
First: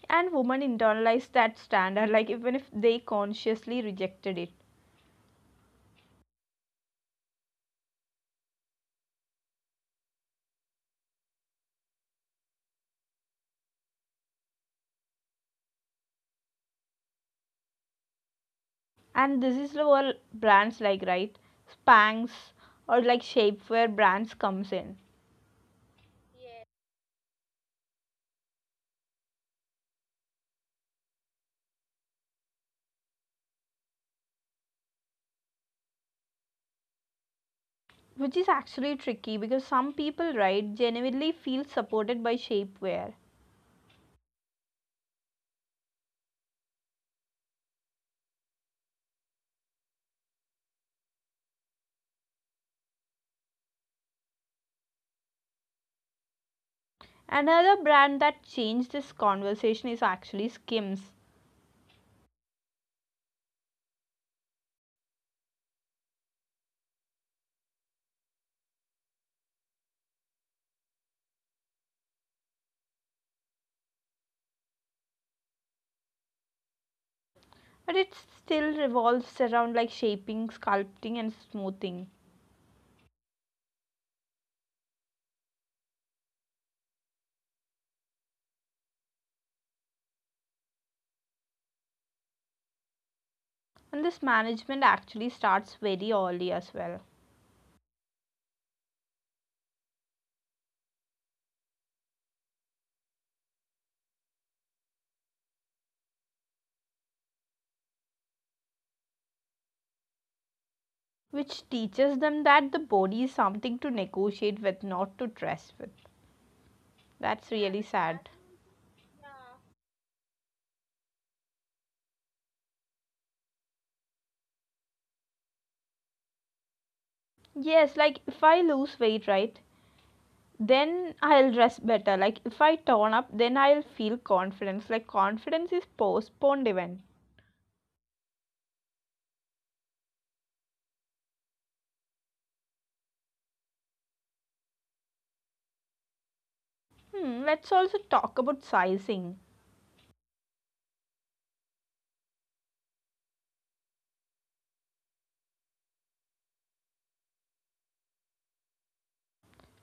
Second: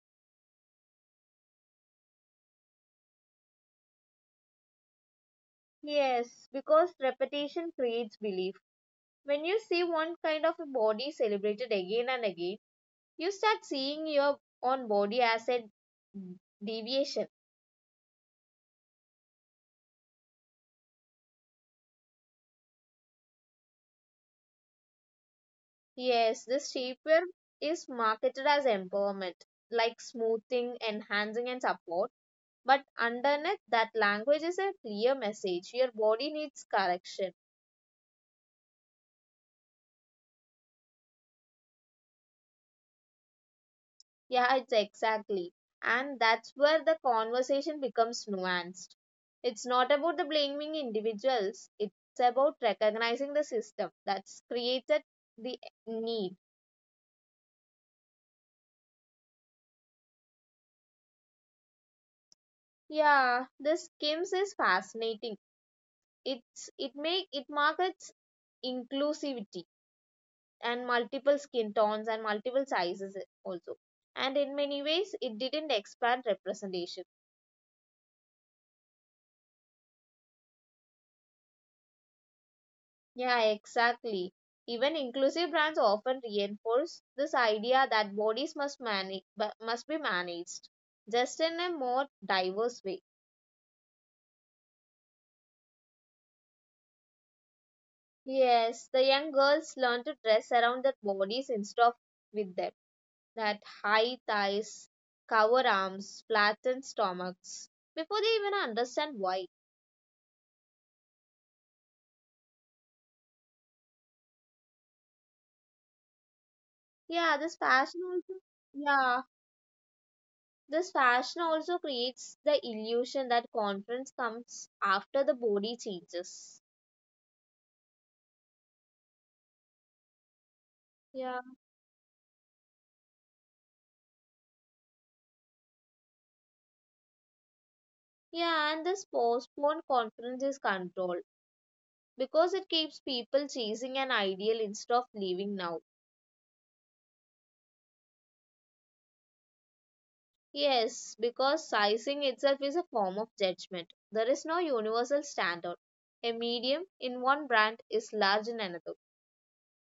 [SPEAKER 1] and women internalize that standard like even if they consciously rejected it.
[SPEAKER 2] Yes, because repetition creates belief. When you see one kind of a body celebrated again and again, you start seeing your own body as a deviation.
[SPEAKER 1] And this is where brands like, right, Spanx or like shapewear brands comes in,
[SPEAKER 2] Yes, this shapewear is marketed as empowerment, like smoothing, enhancing, and support. But underneath that language is a clear message. Your body needs correction.
[SPEAKER 1] which is actually tricky because some people, right, genuinely feel supported by shapewear.
[SPEAKER 2] Yeah, it's exactly. And that's where the conversation becomes nuanced. It's not about the blaming individuals, it's about recognizing the system that's created the need.
[SPEAKER 1] Another brand that changed this conversation is actually Skims,
[SPEAKER 2] Yeah, the skims is fascinating. It's it make it markets inclusivity and multiple skin tones and multiple sizes also. And in many ways, it didn't expand representation.
[SPEAKER 1] but it still revolves around like shaping, sculpting, and smoothing.
[SPEAKER 2] Yeah, exactly. Even inclusive brands often reinforce this idea that bodies must be managed, just in a more diverse way.
[SPEAKER 1] And this management actually starts very early as well,
[SPEAKER 2] Yes, the young girls learn to dress around their bodies instead of with them. That high thighs, cover arms, flattened stomachs, before they even understand why.
[SPEAKER 1] which teaches them that the body is something to negotiate with, not to dress with.
[SPEAKER 2] Yeah,
[SPEAKER 1] That's
[SPEAKER 2] this
[SPEAKER 1] really
[SPEAKER 2] fashion
[SPEAKER 1] sad.
[SPEAKER 2] also, yeah, this fashion also creates the illusion that conference comes after the body changes.
[SPEAKER 1] Yes, like if I lose weight, right? Then
[SPEAKER 2] Yeah.
[SPEAKER 1] I'll dress better. Like if I tone up, then I'll feel confidence. Like confidence is postponed event.
[SPEAKER 2] Yeah, and this postponed conference is controlled because it keeps people chasing an ideal instead of living now.
[SPEAKER 1] Hmm, let's also talk about sizing.
[SPEAKER 2] Yes, because sizing itself is a form of judgment. There is no universal standard. A medium in one brand is large in another.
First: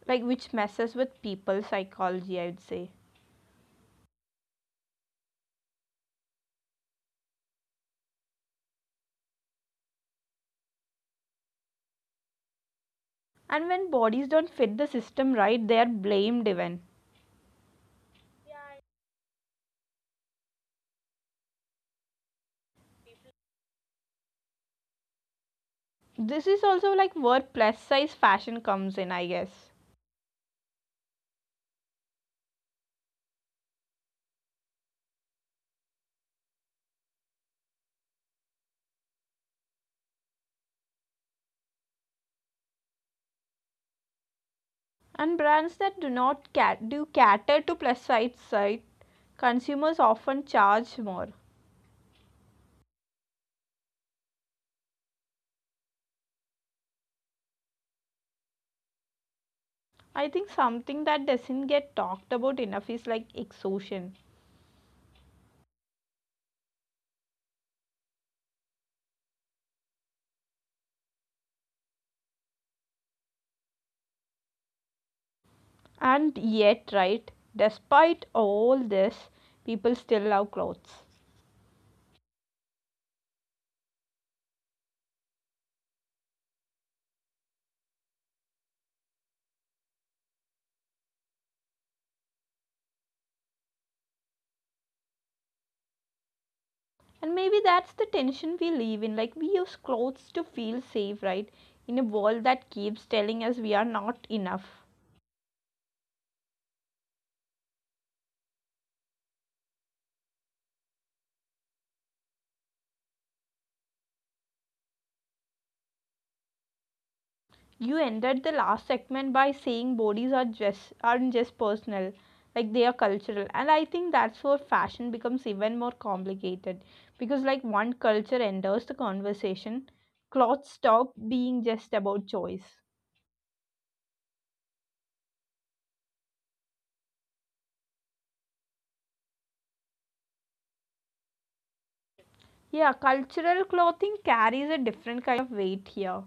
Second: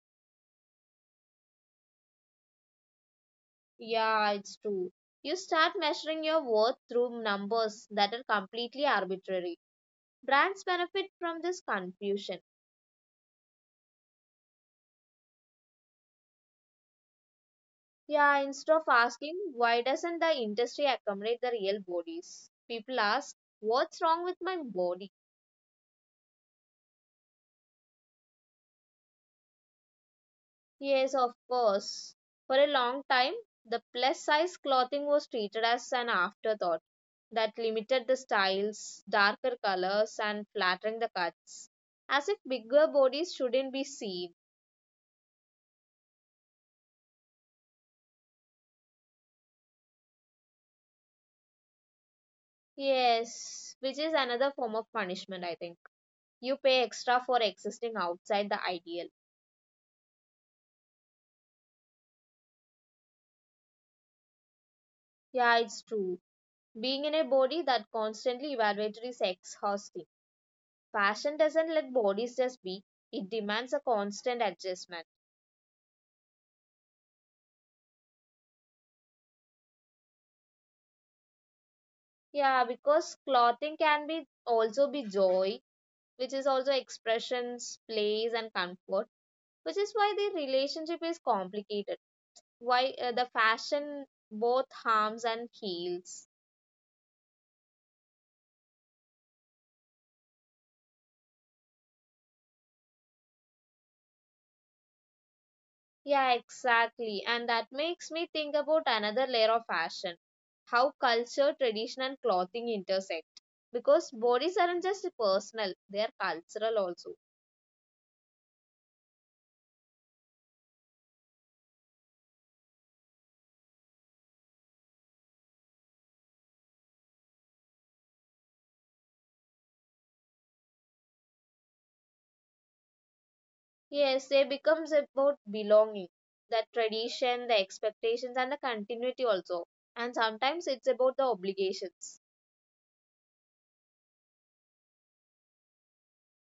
[SPEAKER 1] Like which messes with people's psychology, I would say.
[SPEAKER 2] Yeah, it's true. You start measuring your worth through numbers that are completely arbitrary. Brands benefit from this confusion.
[SPEAKER 1] And when bodies don't fit the system, right, they are blamed even.
[SPEAKER 2] Yeah, instead of asking, why doesn't the industry accommodate the real bodies? People ask, what's wrong with my body?
[SPEAKER 1] This is also like where plus size fashion comes in, I guess.
[SPEAKER 2] Yes, of course. For a long time, the plus size clothing was treated as an afterthought that limited the styles, darker colors, and flattering the cuts, as if bigger bodies shouldn't be seen.
[SPEAKER 1] And brands that do not cat- do cater to plus size side, consumers often charge more.
[SPEAKER 2] Yes, which is another form of punishment, I think. You pay extra for existing outside the ideal.
[SPEAKER 1] I think something that doesn't get talked about enough is like exhaustion.
[SPEAKER 2] Yeah, it's true. Being in a body that constantly evaluated is exhausting. Fashion doesn't let bodies just be, it demands a constant adjustment.
[SPEAKER 1] And yet, right, despite all this, people still love clothes.
[SPEAKER 2] Yeah, because clothing can be also be joy, which is also expressions, plays, and comfort, which is why the relationship is complicated. Why the fashion both harms and heals.
[SPEAKER 1] And maybe that's the tension we live in. Like, we use clothes to feel safe, right? In a world that keeps telling us we are not enough.
[SPEAKER 2] Yeah, exactly. And that makes me think about another layer of fashion how culture, tradition, and clothing intersect. Because bodies aren't just personal, they are cultural also.
[SPEAKER 1] You ended the last segment by saying bodies are just, aren't just personal, like they are cultural. And I think that's where fashion becomes even more complicated. Because, like, one culture enters the conversation, clothes stop being just about choice.
[SPEAKER 2] Yes, they becomes about belonging, the tradition, the expectations, and the continuity also. And sometimes it's about the obligations.
[SPEAKER 1] Yeah, cultural clothing carries a different kind of weight here.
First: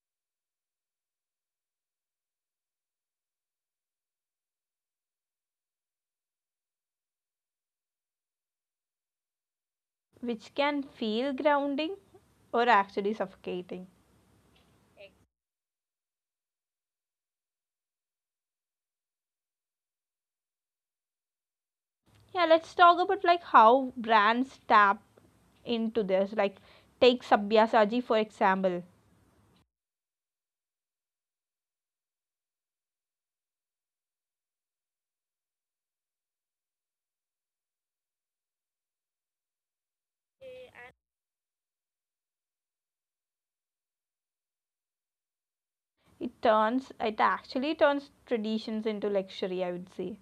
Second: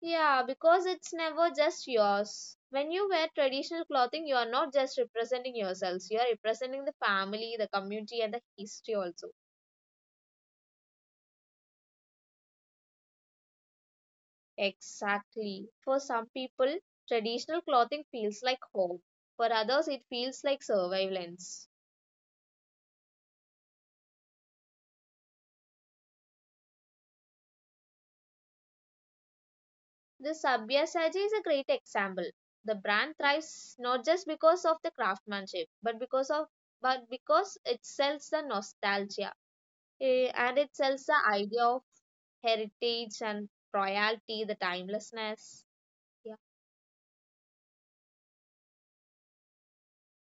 [SPEAKER 2] Yeah, because it's never just yours. When you wear traditional clothing, you are not just representing yourselves, you are representing the family, the community, and the history also.
[SPEAKER 1] Which can feel grounding or actually suffocating.
[SPEAKER 2] Exactly. For some people, traditional clothing feels like home. For others, it feels like surveillance.
[SPEAKER 1] Yeah, let's talk about like how brands tap into this. Like take Sabya Saji for example.
[SPEAKER 2] The Sabyasachi is a great example. The brand thrives not just because of the craftsmanship, but because of but because it sells the nostalgia and it sells the idea of heritage and royalty, the timelessness. Yeah.
[SPEAKER 1] It turns, it actually turns traditions into luxury, I would say.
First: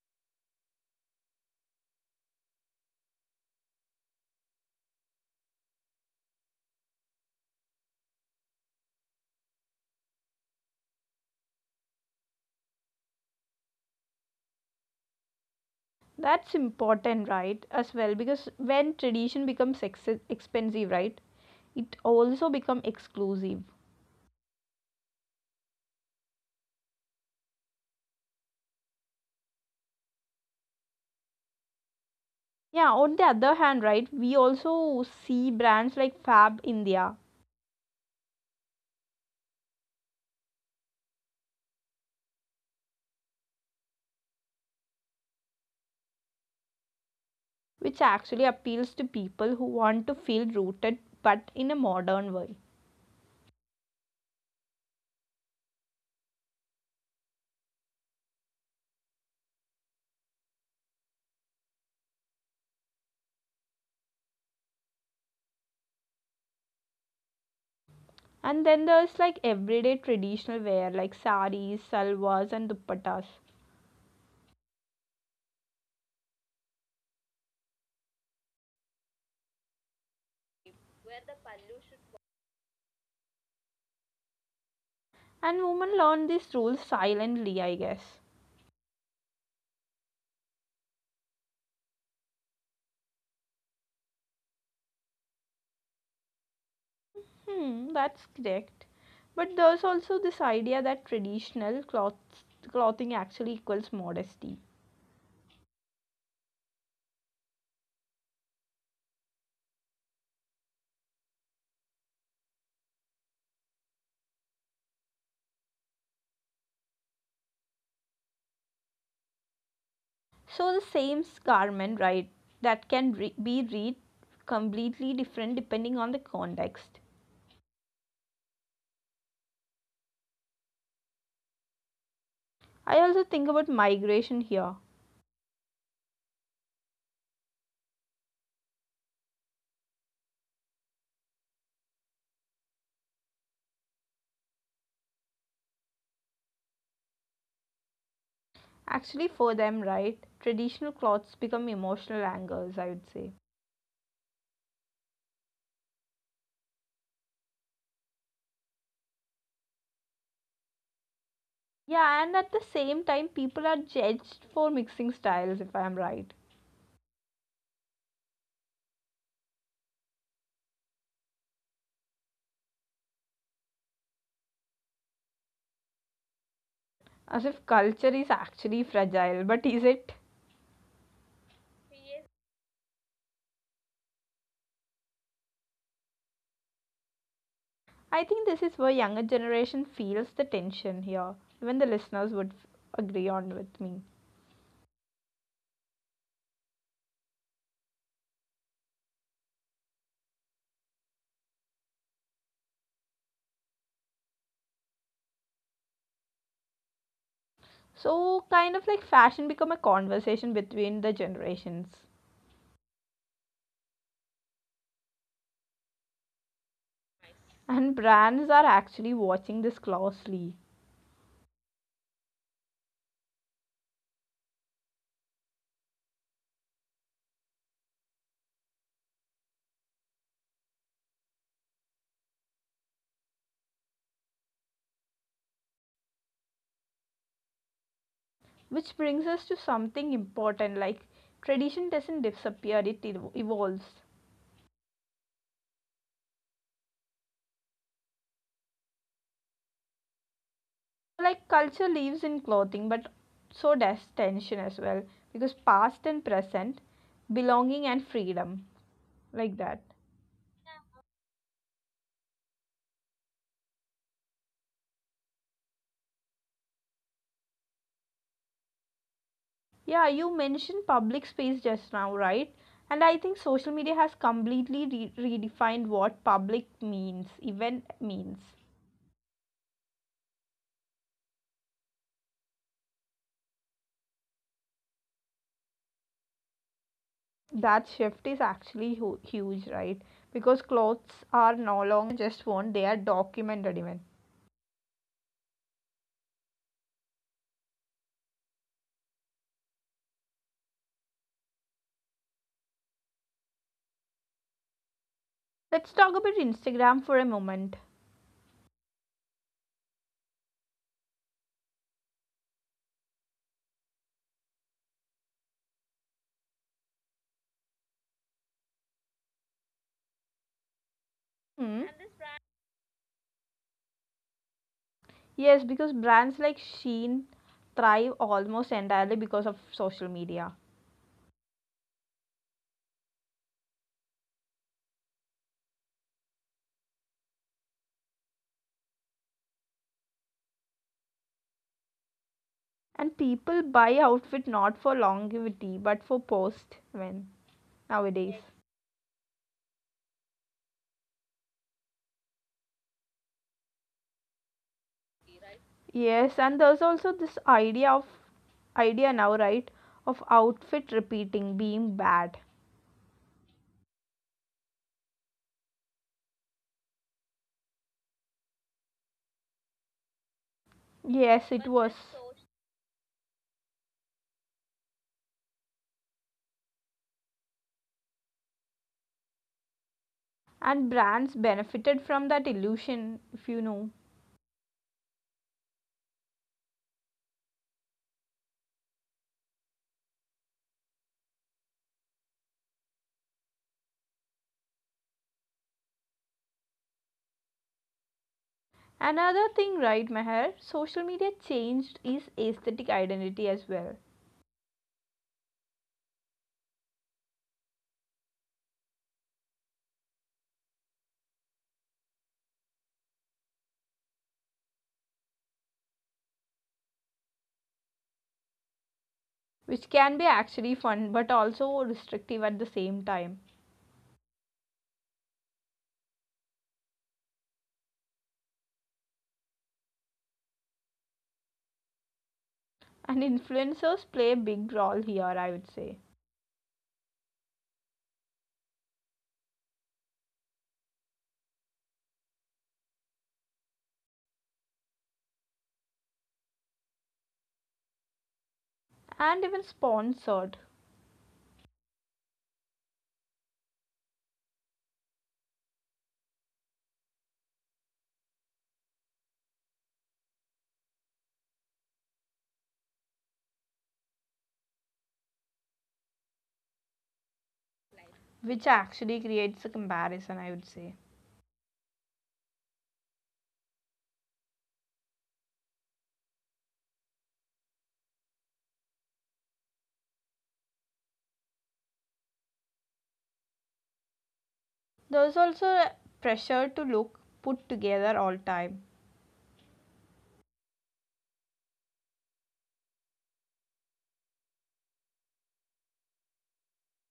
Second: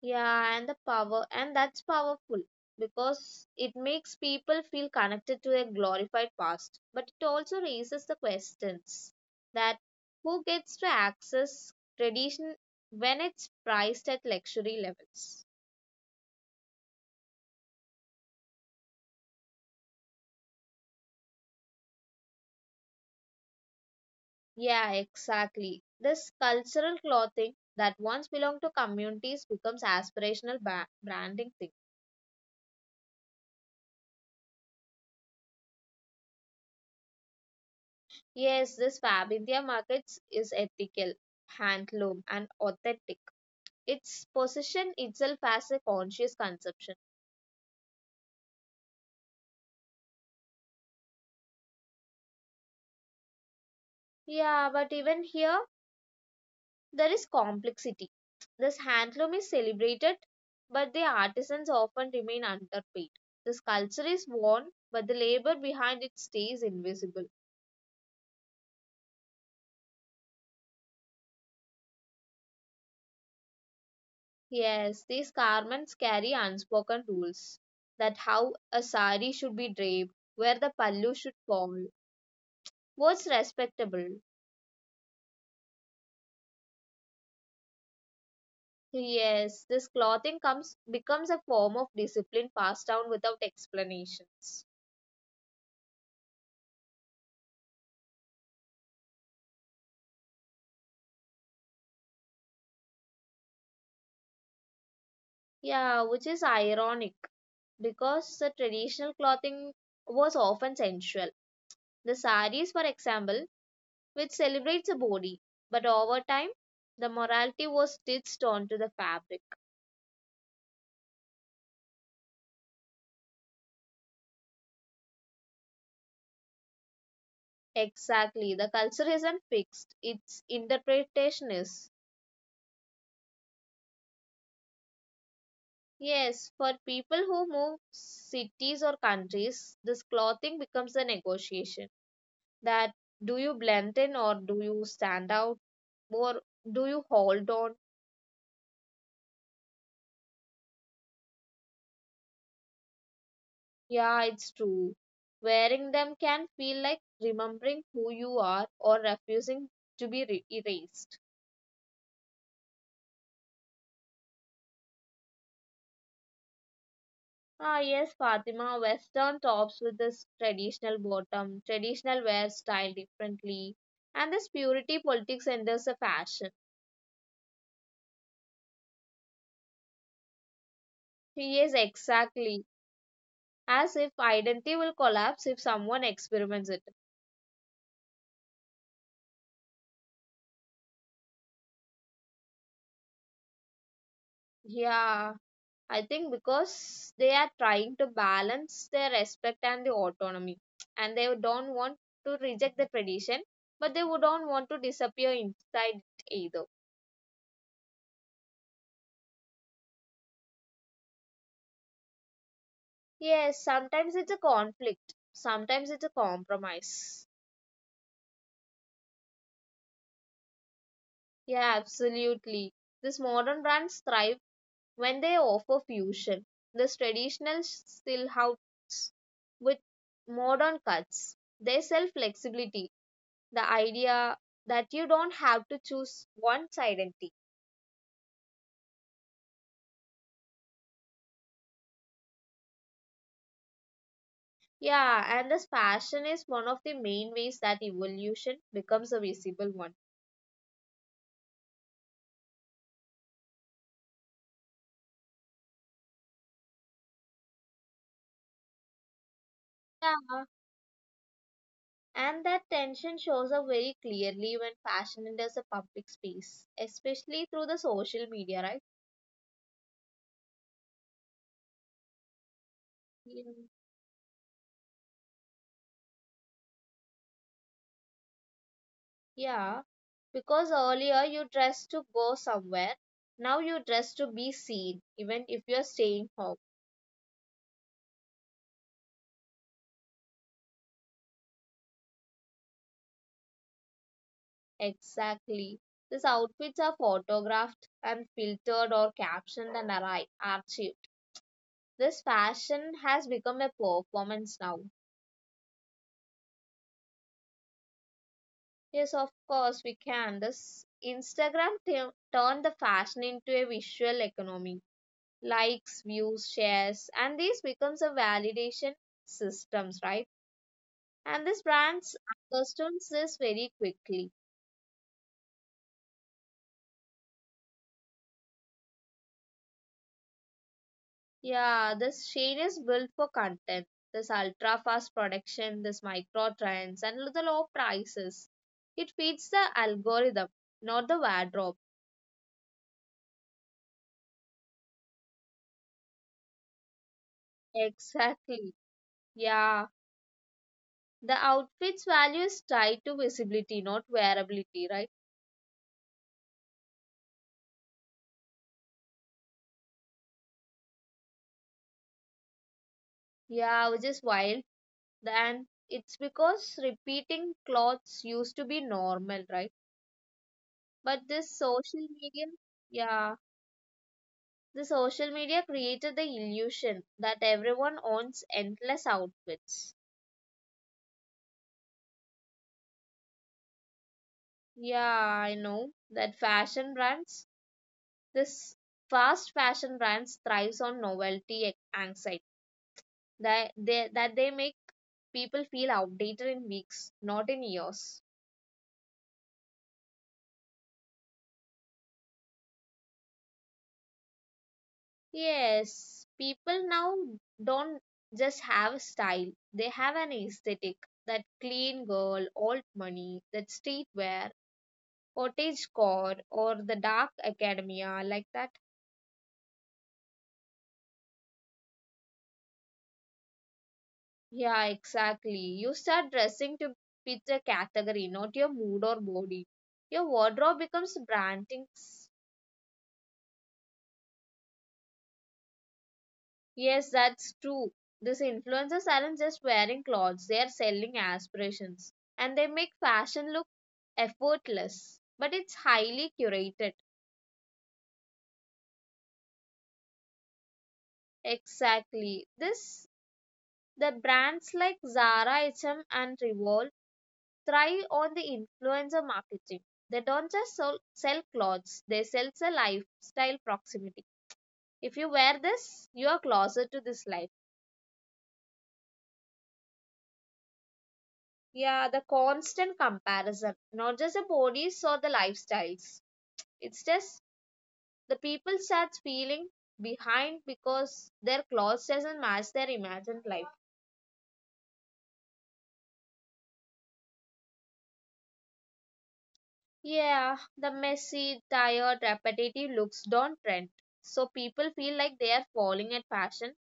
[SPEAKER 2] Yeah, and that's powerful because it makes people feel connected to a glorified past, but it also raises the questions that who gets to access tradition when it's priced at luxury levels.
[SPEAKER 1] That's important, right? As well, because when tradition becomes expensive, right? It also become exclusive.
[SPEAKER 2] Yeah, exactly. This cultural clothing that once belonged to communities becomes aspirational branding thing.
[SPEAKER 1] Yeah, on the other hand, right, we also see brands like Fab India,
[SPEAKER 2] Yes, this Fab India markets is ethical, handloom, and authentic. It's possession itself as a conscious conception.
[SPEAKER 1] which actually appeals to people who want to feel rooted but in a modern way.
[SPEAKER 2] Yeah, but even here there is complexity. This handloom is celebrated, but the artisans often remain underpaid. The sculpture is worn, but the labor behind it stays invisible.
[SPEAKER 1] And then there's like everyday traditional wear like saris, salwars, and dupattas.
[SPEAKER 2] Yes, these garments carry unspoken rules that how a sari should be draped, where the pallu should fall, what's respectable.
[SPEAKER 1] And women learn these rules silently, I guess.
[SPEAKER 2] Yes, this clothing comes becomes a form of discipline passed down without explanations.
[SPEAKER 1] Hmm, that's correct. But there's also this idea that traditional clothing actually equals modesty.
[SPEAKER 2] Yeah, which is ironic because the traditional clothing was often sensual. The saris, for example, which celebrates the body, but over time, the morality was stitched onto the fabric.
[SPEAKER 1] So the same garment, right, that can be read completely different depending on the context.
[SPEAKER 2] Exactly, the culture isn't fixed; its interpretation is.
[SPEAKER 1] I also think about migration here.
[SPEAKER 2] Yes, for people who move cities or countries, this clothing becomes a negotiation that do you blend in or do you stand out or do you hold on?
[SPEAKER 1] Actually, for them, right, traditional clothes become emotional angers, I would say.
[SPEAKER 2] Yeah, it's true. Wearing them can feel like remembering who you are or refusing to erased.
[SPEAKER 1] Yeah, and at the same time, people are judged for mixing styles, if I'm right.
[SPEAKER 2] Ah, yes, Fatima, Western tops with this traditional bottom, traditional wear style differently, and this purity politics enters the fashion.
[SPEAKER 1] As if culture is actually fragile, but is it?
[SPEAKER 2] Yes, exactly. As if identity will collapse if someone experiments it.
[SPEAKER 1] I think this is where younger generation feels the tension here. Even the listeners would agree on with me.
[SPEAKER 2] Yeah. I think because they are trying to balance their respect and the autonomy, and they don't want to reject the tradition, but they would don't want to disappear inside it either.
[SPEAKER 1] So, kind of like fashion become a conversation between the generations.
[SPEAKER 2] Yes, sometimes it's a conflict, sometimes it's a compromise.
[SPEAKER 1] And brands are actually watching this closely.
[SPEAKER 2] Yeah, absolutely. These modern brands thrive when they offer fusion. This traditional still helps with modern cuts. They sell flexibility the idea that you don't have to choose one identity.
[SPEAKER 1] Which brings us to something important, like tradition doesn't disappear, it evolves.
[SPEAKER 2] Yeah, and this passion is one of the main ways that evolution becomes a visible one.
[SPEAKER 1] Like culture lives in clothing, but so does tension as well, because past and present, belonging and freedom, like that.
[SPEAKER 2] Yeah, and that tension shows up very clearly when fashion enters a public space, especially through the social media, right?
[SPEAKER 1] Yeah, you mentioned public space just now, right? And I think social
[SPEAKER 2] Yeah.
[SPEAKER 1] media has completely redefined what public means, event means.
[SPEAKER 2] Yeah, because earlier you dressed to go somewhere, now you dress to be seen, even if you're staying home.
[SPEAKER 1] That shift is actually huge, right? Because clothes are no longer just worn, they are documented even.
[SPEAKER 2] Exactly. These outfits are photographed and filtered or captioned and archived. This fashion has become a performance now.
[SPEAKER 1] Let's talk about Instagram for a moment.
[SPEAKER 2] Yes, of course we can. This turned the fashion into a visual economy. Likes, views, shares, and this becomes a validation systems, right? And these
[SPEAKER 1] Hmm?
[SPEAKER 2] brands understands this very quickly.
[SPEAKER 1] Yes, because brands like Shein thrive almost entirely because of social media.
[SPEAKER 2] Yeah, this chain is built for content, this ultra fast production, this micro trends, and the low prices. It feeds the algorithm, not the wardrobe.
[SPEAKER 1] And people buy outfit not for longevity but for post when nowadays.
[SPEAKER 2] Exactly. Yeah, the outfit's value is tied to visibility, not wearability, right?
[SPEAKER 1] Yes, and there's also this idea of idea now, right? Of outfit repeating being bad.
[SPEAKER 2] Yeah, which is wild. And it's because repeating clothes used to be normal, right? But
[SPEAKER 1] Yes,
[SPEAKER 2] this
[SPEAKER 1] it was.
[SPEAKER 2] social media, yeah. The social media created the illusion that everyone owns endless outfits.
[SPEAKER 1] And brands benefited from that illusion, if you know.
[SPEAKER 2] Yeah, I know that fashion brands, this fast fashion brands thrives on anxiety that they make people feel outdated in weeks, not in years.
[SPEAKER 1] Another thing, right, Meher, social media changed is aesthetic identity as well,
[SPEAKER 2] Yes, people now don't just have a style, they have an aesthetic. That clean girl, old money, that streetwear, cottage core or the dark academia like that.
[SPEAKER 1] which can be actually fun but also restrictive at the same time.
[SPEAKER 2] Yeah exactly, you start dressing to fit the category not your mood or body, your wardrobe becomes branding.
[SPEAKER 1] And influencers play a big role here, I would say.
[SPEAKER 2] Yes that's true, these influencers aren't just wearing clothes they are selling aspirations and they make fashion look effortless but it's highly curated.
[SPEAKER 1] And even sponsored,
[SPEAKER 2] Exactly, this the brands like Zara, H&M, and M and revolve thrive on the influencer marketing. They don't just sell clothes, they sell a lifestyle proximity. If you wear this, you are closer to this life.
[SPEAKER 1] which actually creates a comparison, I would say.
[SPEAKER 2] Yeah, the constant comparison, not just the bodies or the lifestyles. It's just the people start feeling behind because their clothes doesn't match their imagined life.
[SPEAKER 1] There's also a pressure to look put together all time.
[SPEAKER 2] Yeah, the messy, tired, repetitive looks don't trend. So people feel like they are falling at fashion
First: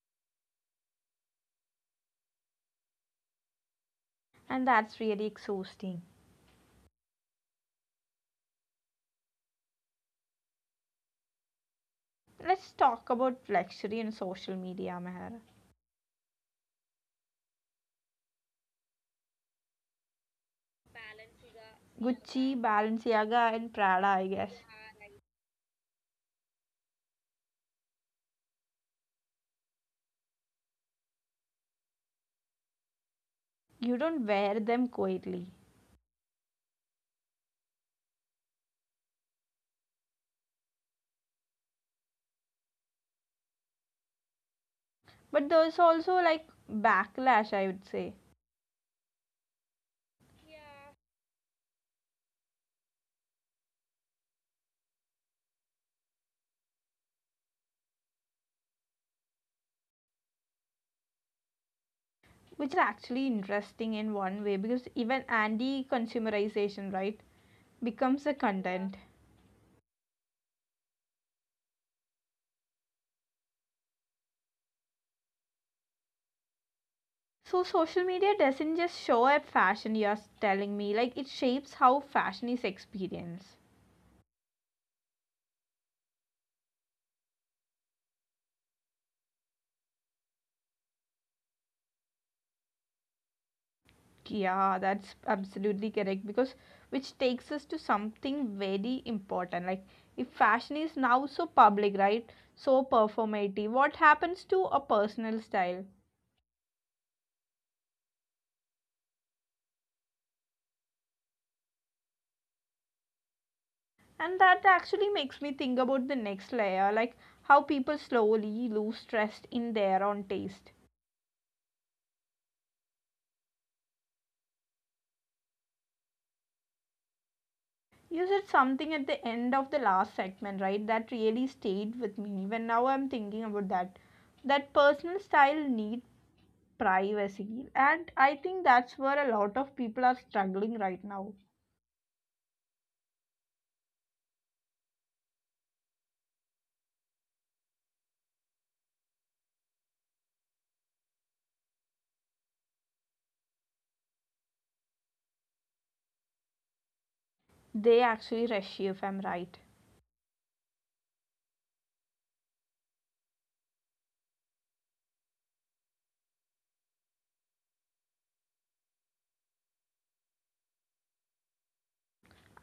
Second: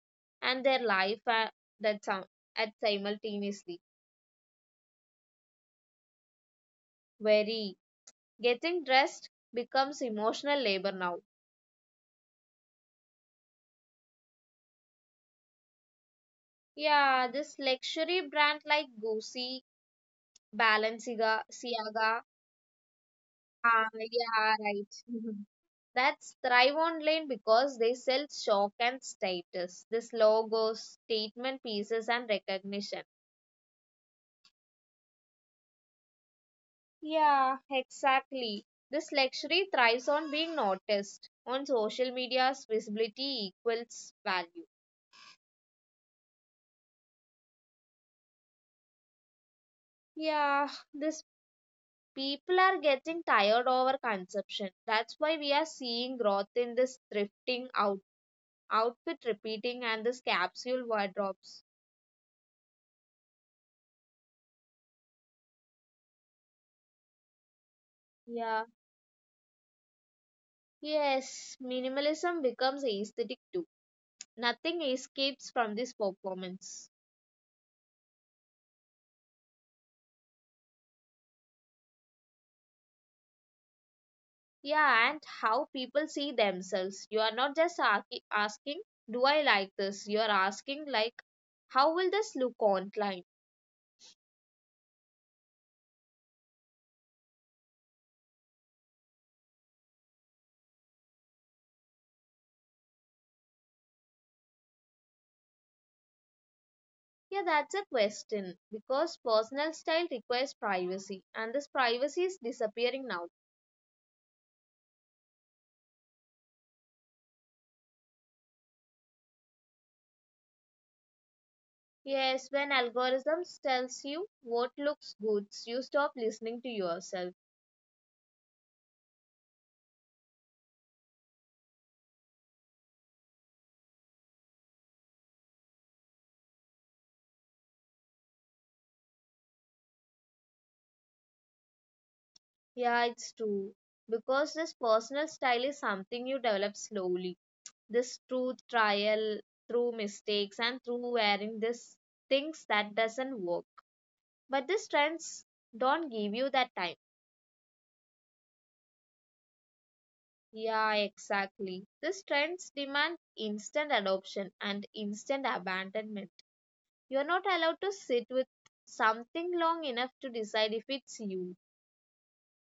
[SPEAKER 2] and their life at, that some, at simultaneously.
[SPEAKER 1] And that's really exhausting.
[SPEAKER 2] Very getting dressed becomes emotional labor now.
[SPEAKER 1] Let's talk about luxury and social media, Meher.
[SPEAKER 2] Yeah, this luxury brand like Gucci, Balenciaga, Siaga.
[SPEAKER 1] Gucci, Balenciaga, and
[SPEAKER 2] Ah,
[SPEAKER 1] Prada, I
[SPEAKER 2] yeah,
[SPEAKER 1] guess.
[SPEAKER 2] right. That's thrive online because they sell shock and status. This logos, statement pieces, and recognition.
[SPEAKER 1] You don't wear them quietly.
[SPEAKER 2] Yeah, exactly. This luxury thrives on being noticed. On social media's visibility equals value.
[SPEAKER 1] But there's also like backlash, I would say,
[SPEAKER 2] Yeah, this people are getting tired over consumption. That's why we are seeing growth in this thrifting out outfit repeating and this capsule wardrobes.
[SPEAKER 1] which is actually interesting in one way, because even anti consumerization, right, becomes a
[SPEAKER 2] Yeah.
[SPEAKER 1] content.
[SPEAKER 2] Yes, minimalism becomes aesthetic too. Nothing escapes from this performance.
[SPEAKER 1] So social media doesn't just show up fashion, you're telling me. Like it shapes how fashion is experienced.
[SPEAKER 2] Yeah, and how people see themselves. You are not just asking, do I like this? You are asking, how will this look online?
[SPEAKER 1] Yeah, that's absolutely correct because which takes us to something very important. Like if fashion is now so public, right? So performative, what happens to a personal style?
[SPEAKER 2] Yeah, that's a question because personal style requires privacy, and this privacy is disappearing now.
[SPEAKER 1] And that actually makes me think about the next layer, like how people slowly lose trust in their own taste.
[SPEAKER 2] Yes, when algorithms tells you what looks good, you stop listening to yourself.
[SPEAKER 1] You said something at the end of the last segment, right? That really stayed with me. When now I'm thinking about that, that personal style needs privacy, and I think that's where a lot of people are struggling right now.
[SPEAKER 2] Yeah, it's true because this personal style is something you develop slowly this through trial, through mistakes, and through wearing this things that doesn't work. But these trends don't give you that time.
[SPEAKER 1] They actually rush you, if I'm right.
[SPEAKER 2] Yeah, exactly. These trends demand instant adoption and instant abandonment. You're not allowed to sit with something long enough to decide if it's you.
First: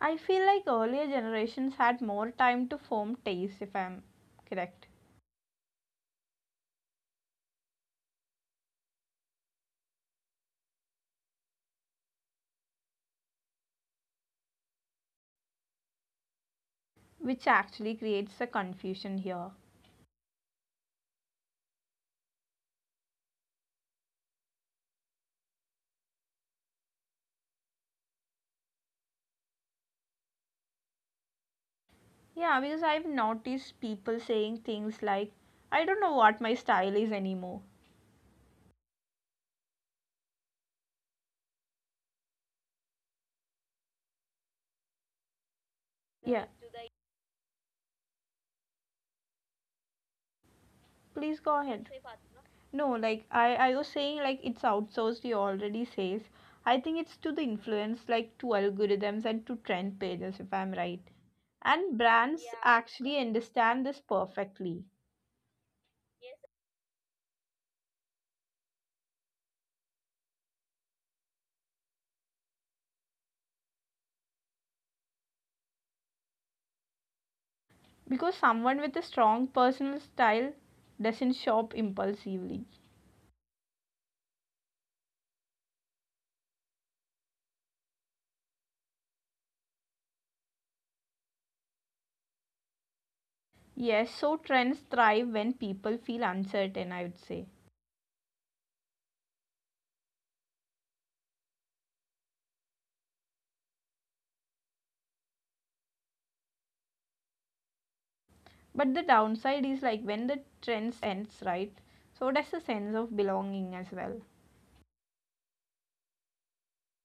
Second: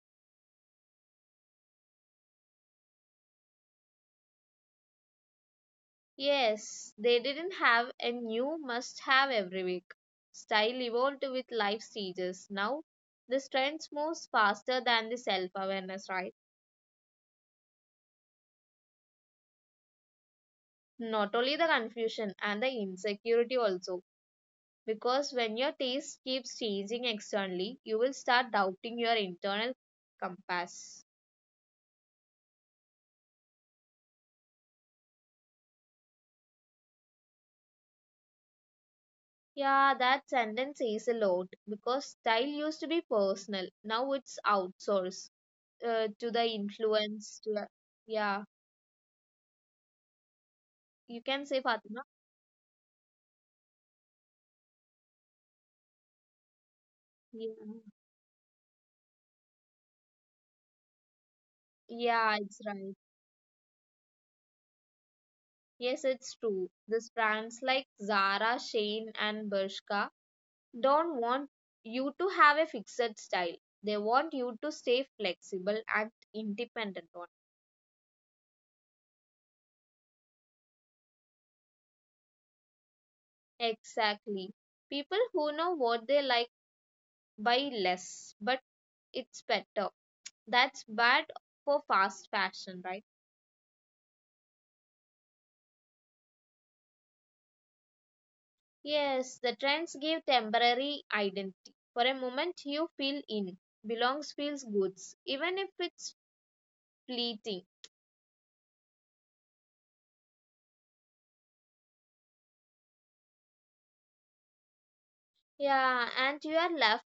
[SPEAKER 1] I feel like earlier generations had more time to form taste, if I'm correct.
[SPEAKER 2] Yes, they didn't have a new must have every week. Style evolved with life stages. Now, the trends moves faster than the self awareness, right?
[SPEAKER 1] Which actually creates a confusion here.
[SPEAKER 2] Not only the confusion and the insecurity also, because when your taste keeps changing externally you will start doubting your internal compass.
[SPEAKER 1] Yeah, because I've noticed people saying things like, I don't know what my style is anymore.
[SPEAKER 2] Yeah, that sentence says a lot because style used to be personal, now it's outsourced to
[SPEAKER 1] Yeah.
[SPEAKER 2] the influence to the, yeah, you
[SPEAKER 1] Please
[SPEAKER 2] can
[SPEAKER 1] go
[SPEAKER 2] say
[SPEAKER 1] ahead.
[SPEAKER 2] Fatima.
[SPEAKER 1] No, like I was saying, like it's outsourced, you already says. I think it's to the
[SPEAKER 2] Yeah.
[SPEAKER 1] influence, like to algorithms and to trend pages, if I'm right. And
[SPEAKER 2] Yeah,
[SPEAKER 1] brands
[SPEAKER 2] it's right.
[SPEAKER 1] actually understand this perfectly
[SPEAKER 2] Yes, it's true, these brands like Zara, Shane, and Bershka don't want you to have a fixed style. They want you to stay flexible and independent on.
[SPEAKER 1] because someone with a strong personal style doesn't shop impulsively.
[SPEAKER 2] Exactly. People who know what they like buy less, but it's better. That's bad for fast fashion, right?
[SPEAKER 1] Yes, so trends thrive when people feel uncertain, I would say.
[SPEAKER 2] Yes, the trends give temporary identity. For a moment, you feel in, belongs feels good, even if it's fleeting.
[SPEAKER 1] But the downside is like when the trends ends, right? So does the sense of belonging as well.
[SPEAKER 2] Yeah, and you are left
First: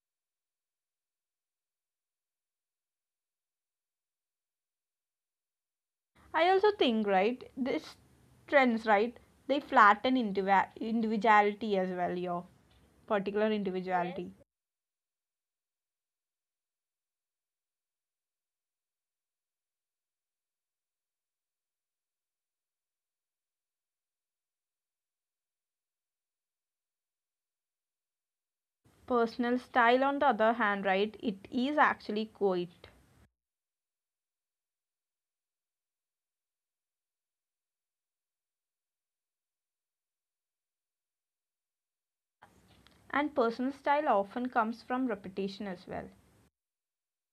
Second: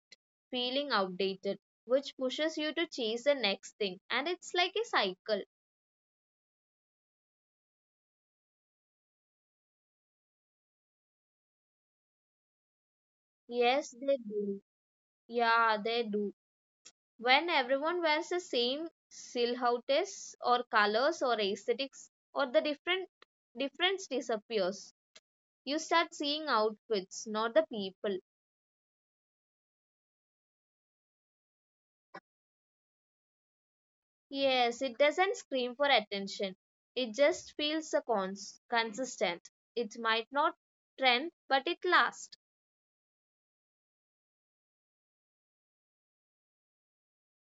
[SPEAKER 2] feeling outdated, which pushes you to chase the next thing. And it's like a cycle.
[SPEAKER 1] I also think, right, this trends, right, they flatten individuality as well, your particular
[SPEAKER 2] Yes, they
[SPEAKER 1] individuality.
[SPEAKER 2] do. Yeah, they do. When everyone wears the same silhouettes or colors or aesthetics or the different difference disappears. You start seeing outfits, not the people.
[SPEAKER 1] Personal style, on the other hand, right, it is actually quite.
[SPEAKER 2] Yes, it doesn't scream for attention. It just feels a consistent. It might not trend, but it lasts.
[SPEAKER 1] And personal style often comes from repetition as well.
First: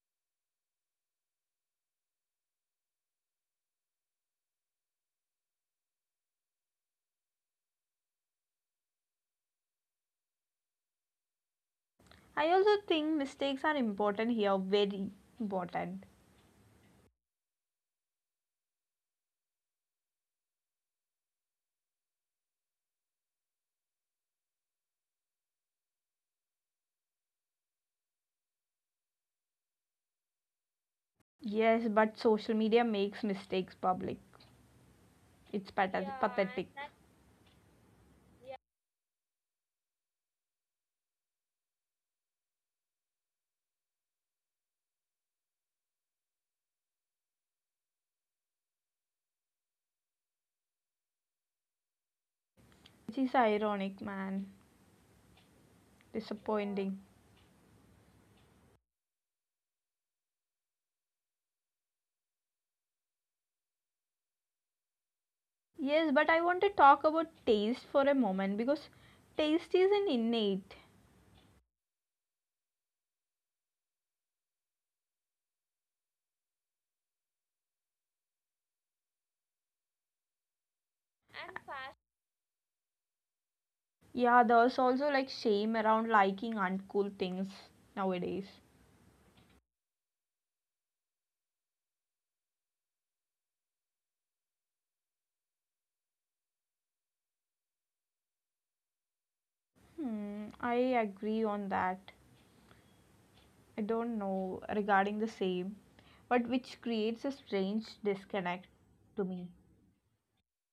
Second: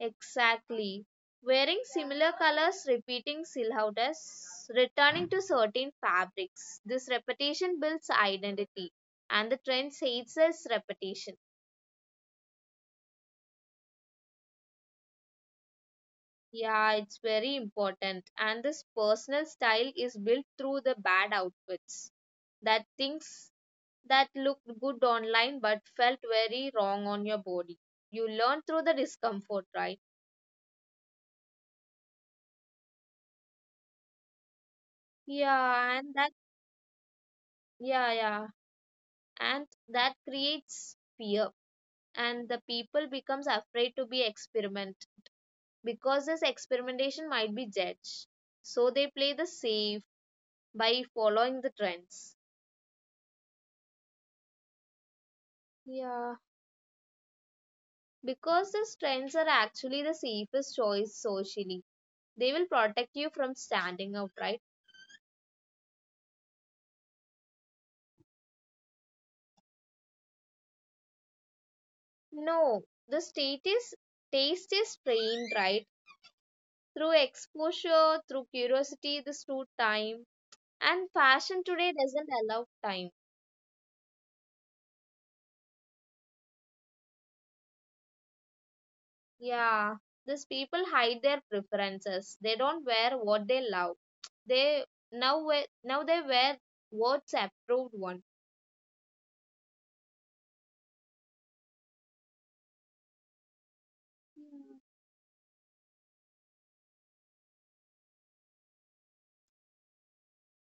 [SPEAKER 2] Exactly. Wearing similar colors, repeating silhouettes, returning to certain fabrics. This repetition builds identity, and the trend says us repetition.
[SPEAKER 1] I also think mistakes are important here, very important.
[SPEAKER 2] Yeah, it's very important. And this personal style is built through the bad outfits, that things that looked good online but felt very wrong on your body. You learn through the discomfort, right?
[SPEAKER 1] Yes, but social media makes mistakes public. It's
[SPEAKER 2] Yeah, and that,
[SPEAKER 1] pathetic.
[SPEAKER 2] yeah, yeah, and that creates fear and the people becomes afraid to be experiment because this experimentation might be judged, so they play the safe by following the trends.
[SPEAKER 1] Which is ironic, man.
[SPEAKER 2] Yeah.
[SPEAKER 1] Disappointing.
[SPEAKER 2] Because these trends are actually the safest choice socially, they will protect you from standing out, right?
[SPEAKER 1] Yes, but I want to talk about taste for a moment because taste is an innate.
[SPEAKER 2] No, the state is taste is trained, right? Through exposure, through curiosity, this through time, and fashion today doesn't allow time.
[SPEAKER 1] Yeah, there's also like shame around liking uncool things nowadays.
[SPEAKER 2] Yeah, these people hide their preferences. They don't wear what they love. They now wear, now they wear what's approved one.
[SPEAKER 1] Hmm, I agree on that. I don't know regarding the same, but which creates a strange disconnect to me.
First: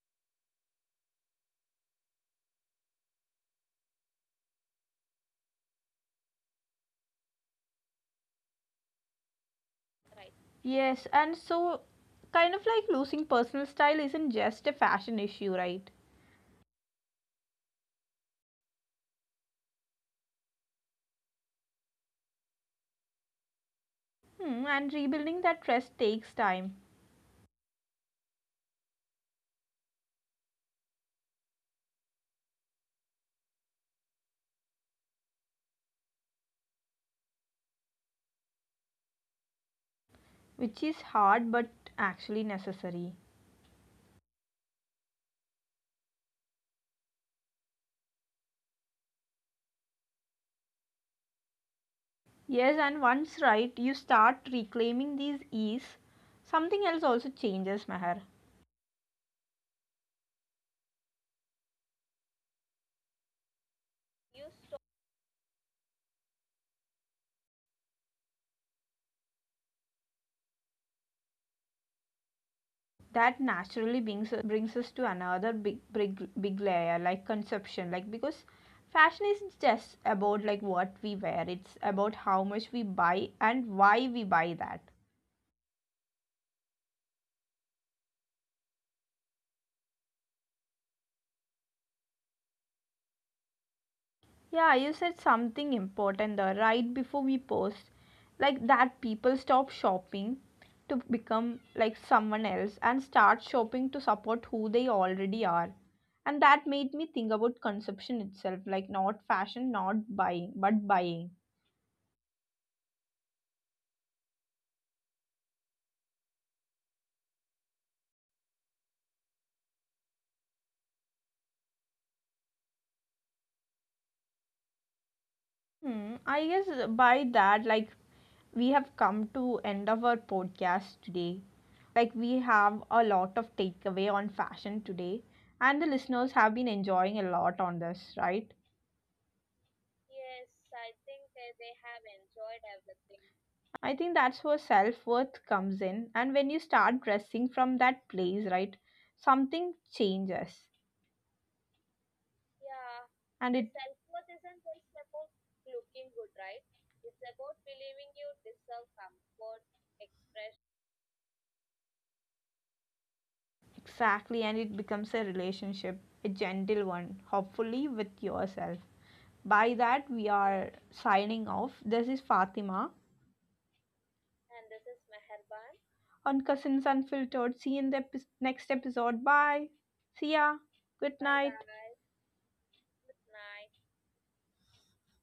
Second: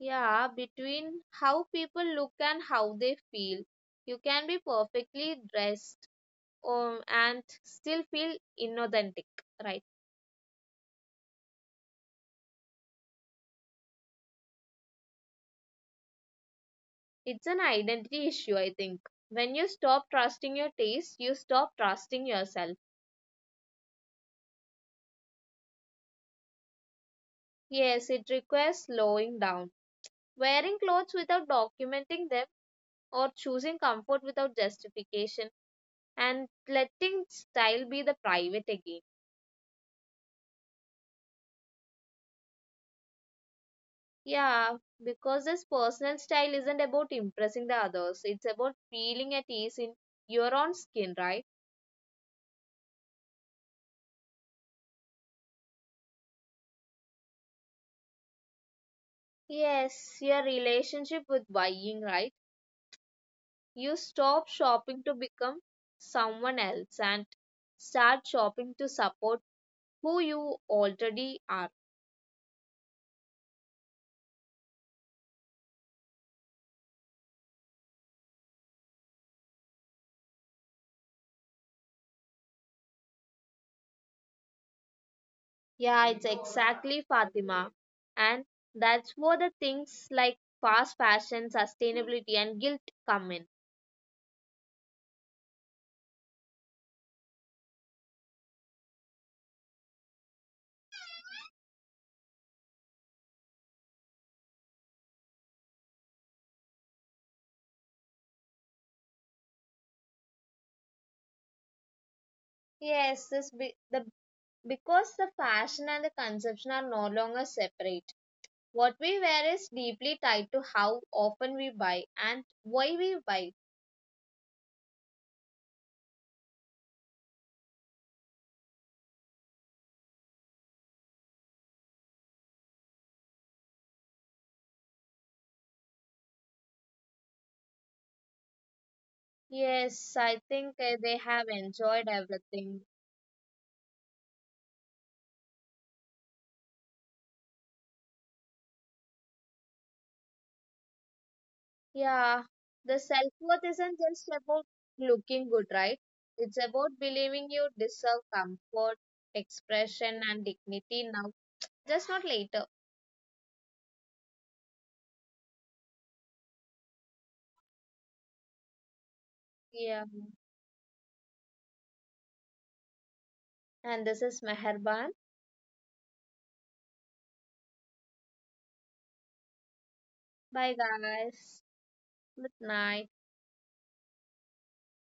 [SPEAKER 2] Yeah, between how people look and how they feel, you can be perfectly dressed and still feel inauthentic, right?
[SPEAKER 1] Yes, and so kind of like losing personal style isn't just a fashion issue, right?
[SPEAKER 2] It's an identity issue, I think. When you stop trusting your taste, you stop trusting yourself.
[SPEAKER 1] Hmm, and rebuilding that trust takes time,
[SPEAKER 2] Yes, it requires slowing down. Wearing clothes without documenting them or choosing comfort without justification and letting style be the private again.
[SPEAKER 1] which is hard but actually necessary.
[SPEAKER 2] Yeah, because this personal style isn't about impressing the others, it's about feeling at ease in your own skin, right?
[SPEAKER 1] Yes, and once, right, you start reclaiming these ease. Something else also changes, Meher.
[SPEAKER 2] Yes, your relationship with buying, right? You stop shopping to become someone else and start shopping to support who you already are.
[SPEAKER 1] That naturally brings us to another big layer, like conception, like because fashion isn't just about like what we wear; it's about how much we buy and why we buy that.
[SPEAKER 2] Yeah, it's exactly Fatima. And that's where the things like fast fashion, sustainability, and guilt come in.
[SPEAKER 1] Yeah, you said something important there right before we paused. Like that people stop shopping to become like someone else and start shopping to support who they already are. And that made me think about consumption itself, like not fashion, not buying, but buying.
[SPEAKER 2] Yes, the because the fashion and the consumption are no longer separate. What we wear is deeply tied to how often we buy and why we buy.
[SPEAKER 1] Hmm, I guess by that, like we have come to end of our podcast today. Like we have a lot of takeaway on fashion today, and the listeners have been enjoying a lot on this, right?
[SPEAKER 2] Yes, I think they have enjoyed everything.
[SPEAKER 1] I think that's where self worth comes in. And when you start dressing from that place, right, something changes.
[SPEAKER 2] Yeah, the
[SPEAKER 1] And it,
[SPEAKER 2] self-worth isn't just about looking good, right? It's about believing you deserve comfort, expression, and dignity now, just not later.
[SPEAKER 1] exactly, and it becomes a relationship, a gentle one, hopefully with yourself. By that,
[SPEAKER 2] Yeah.
[SPEAKER 1] we are signing off. This is Fatima
[SPEAKER 2] And this is Meherban.
[SPEAKER 1] on Cousins Unfiltered. See you in the next episode. Bye. See ya.
[SPEAKER 2] Bye,
[SPEAKER 1] Good night.
[SPEAKER 2] guys. Good night.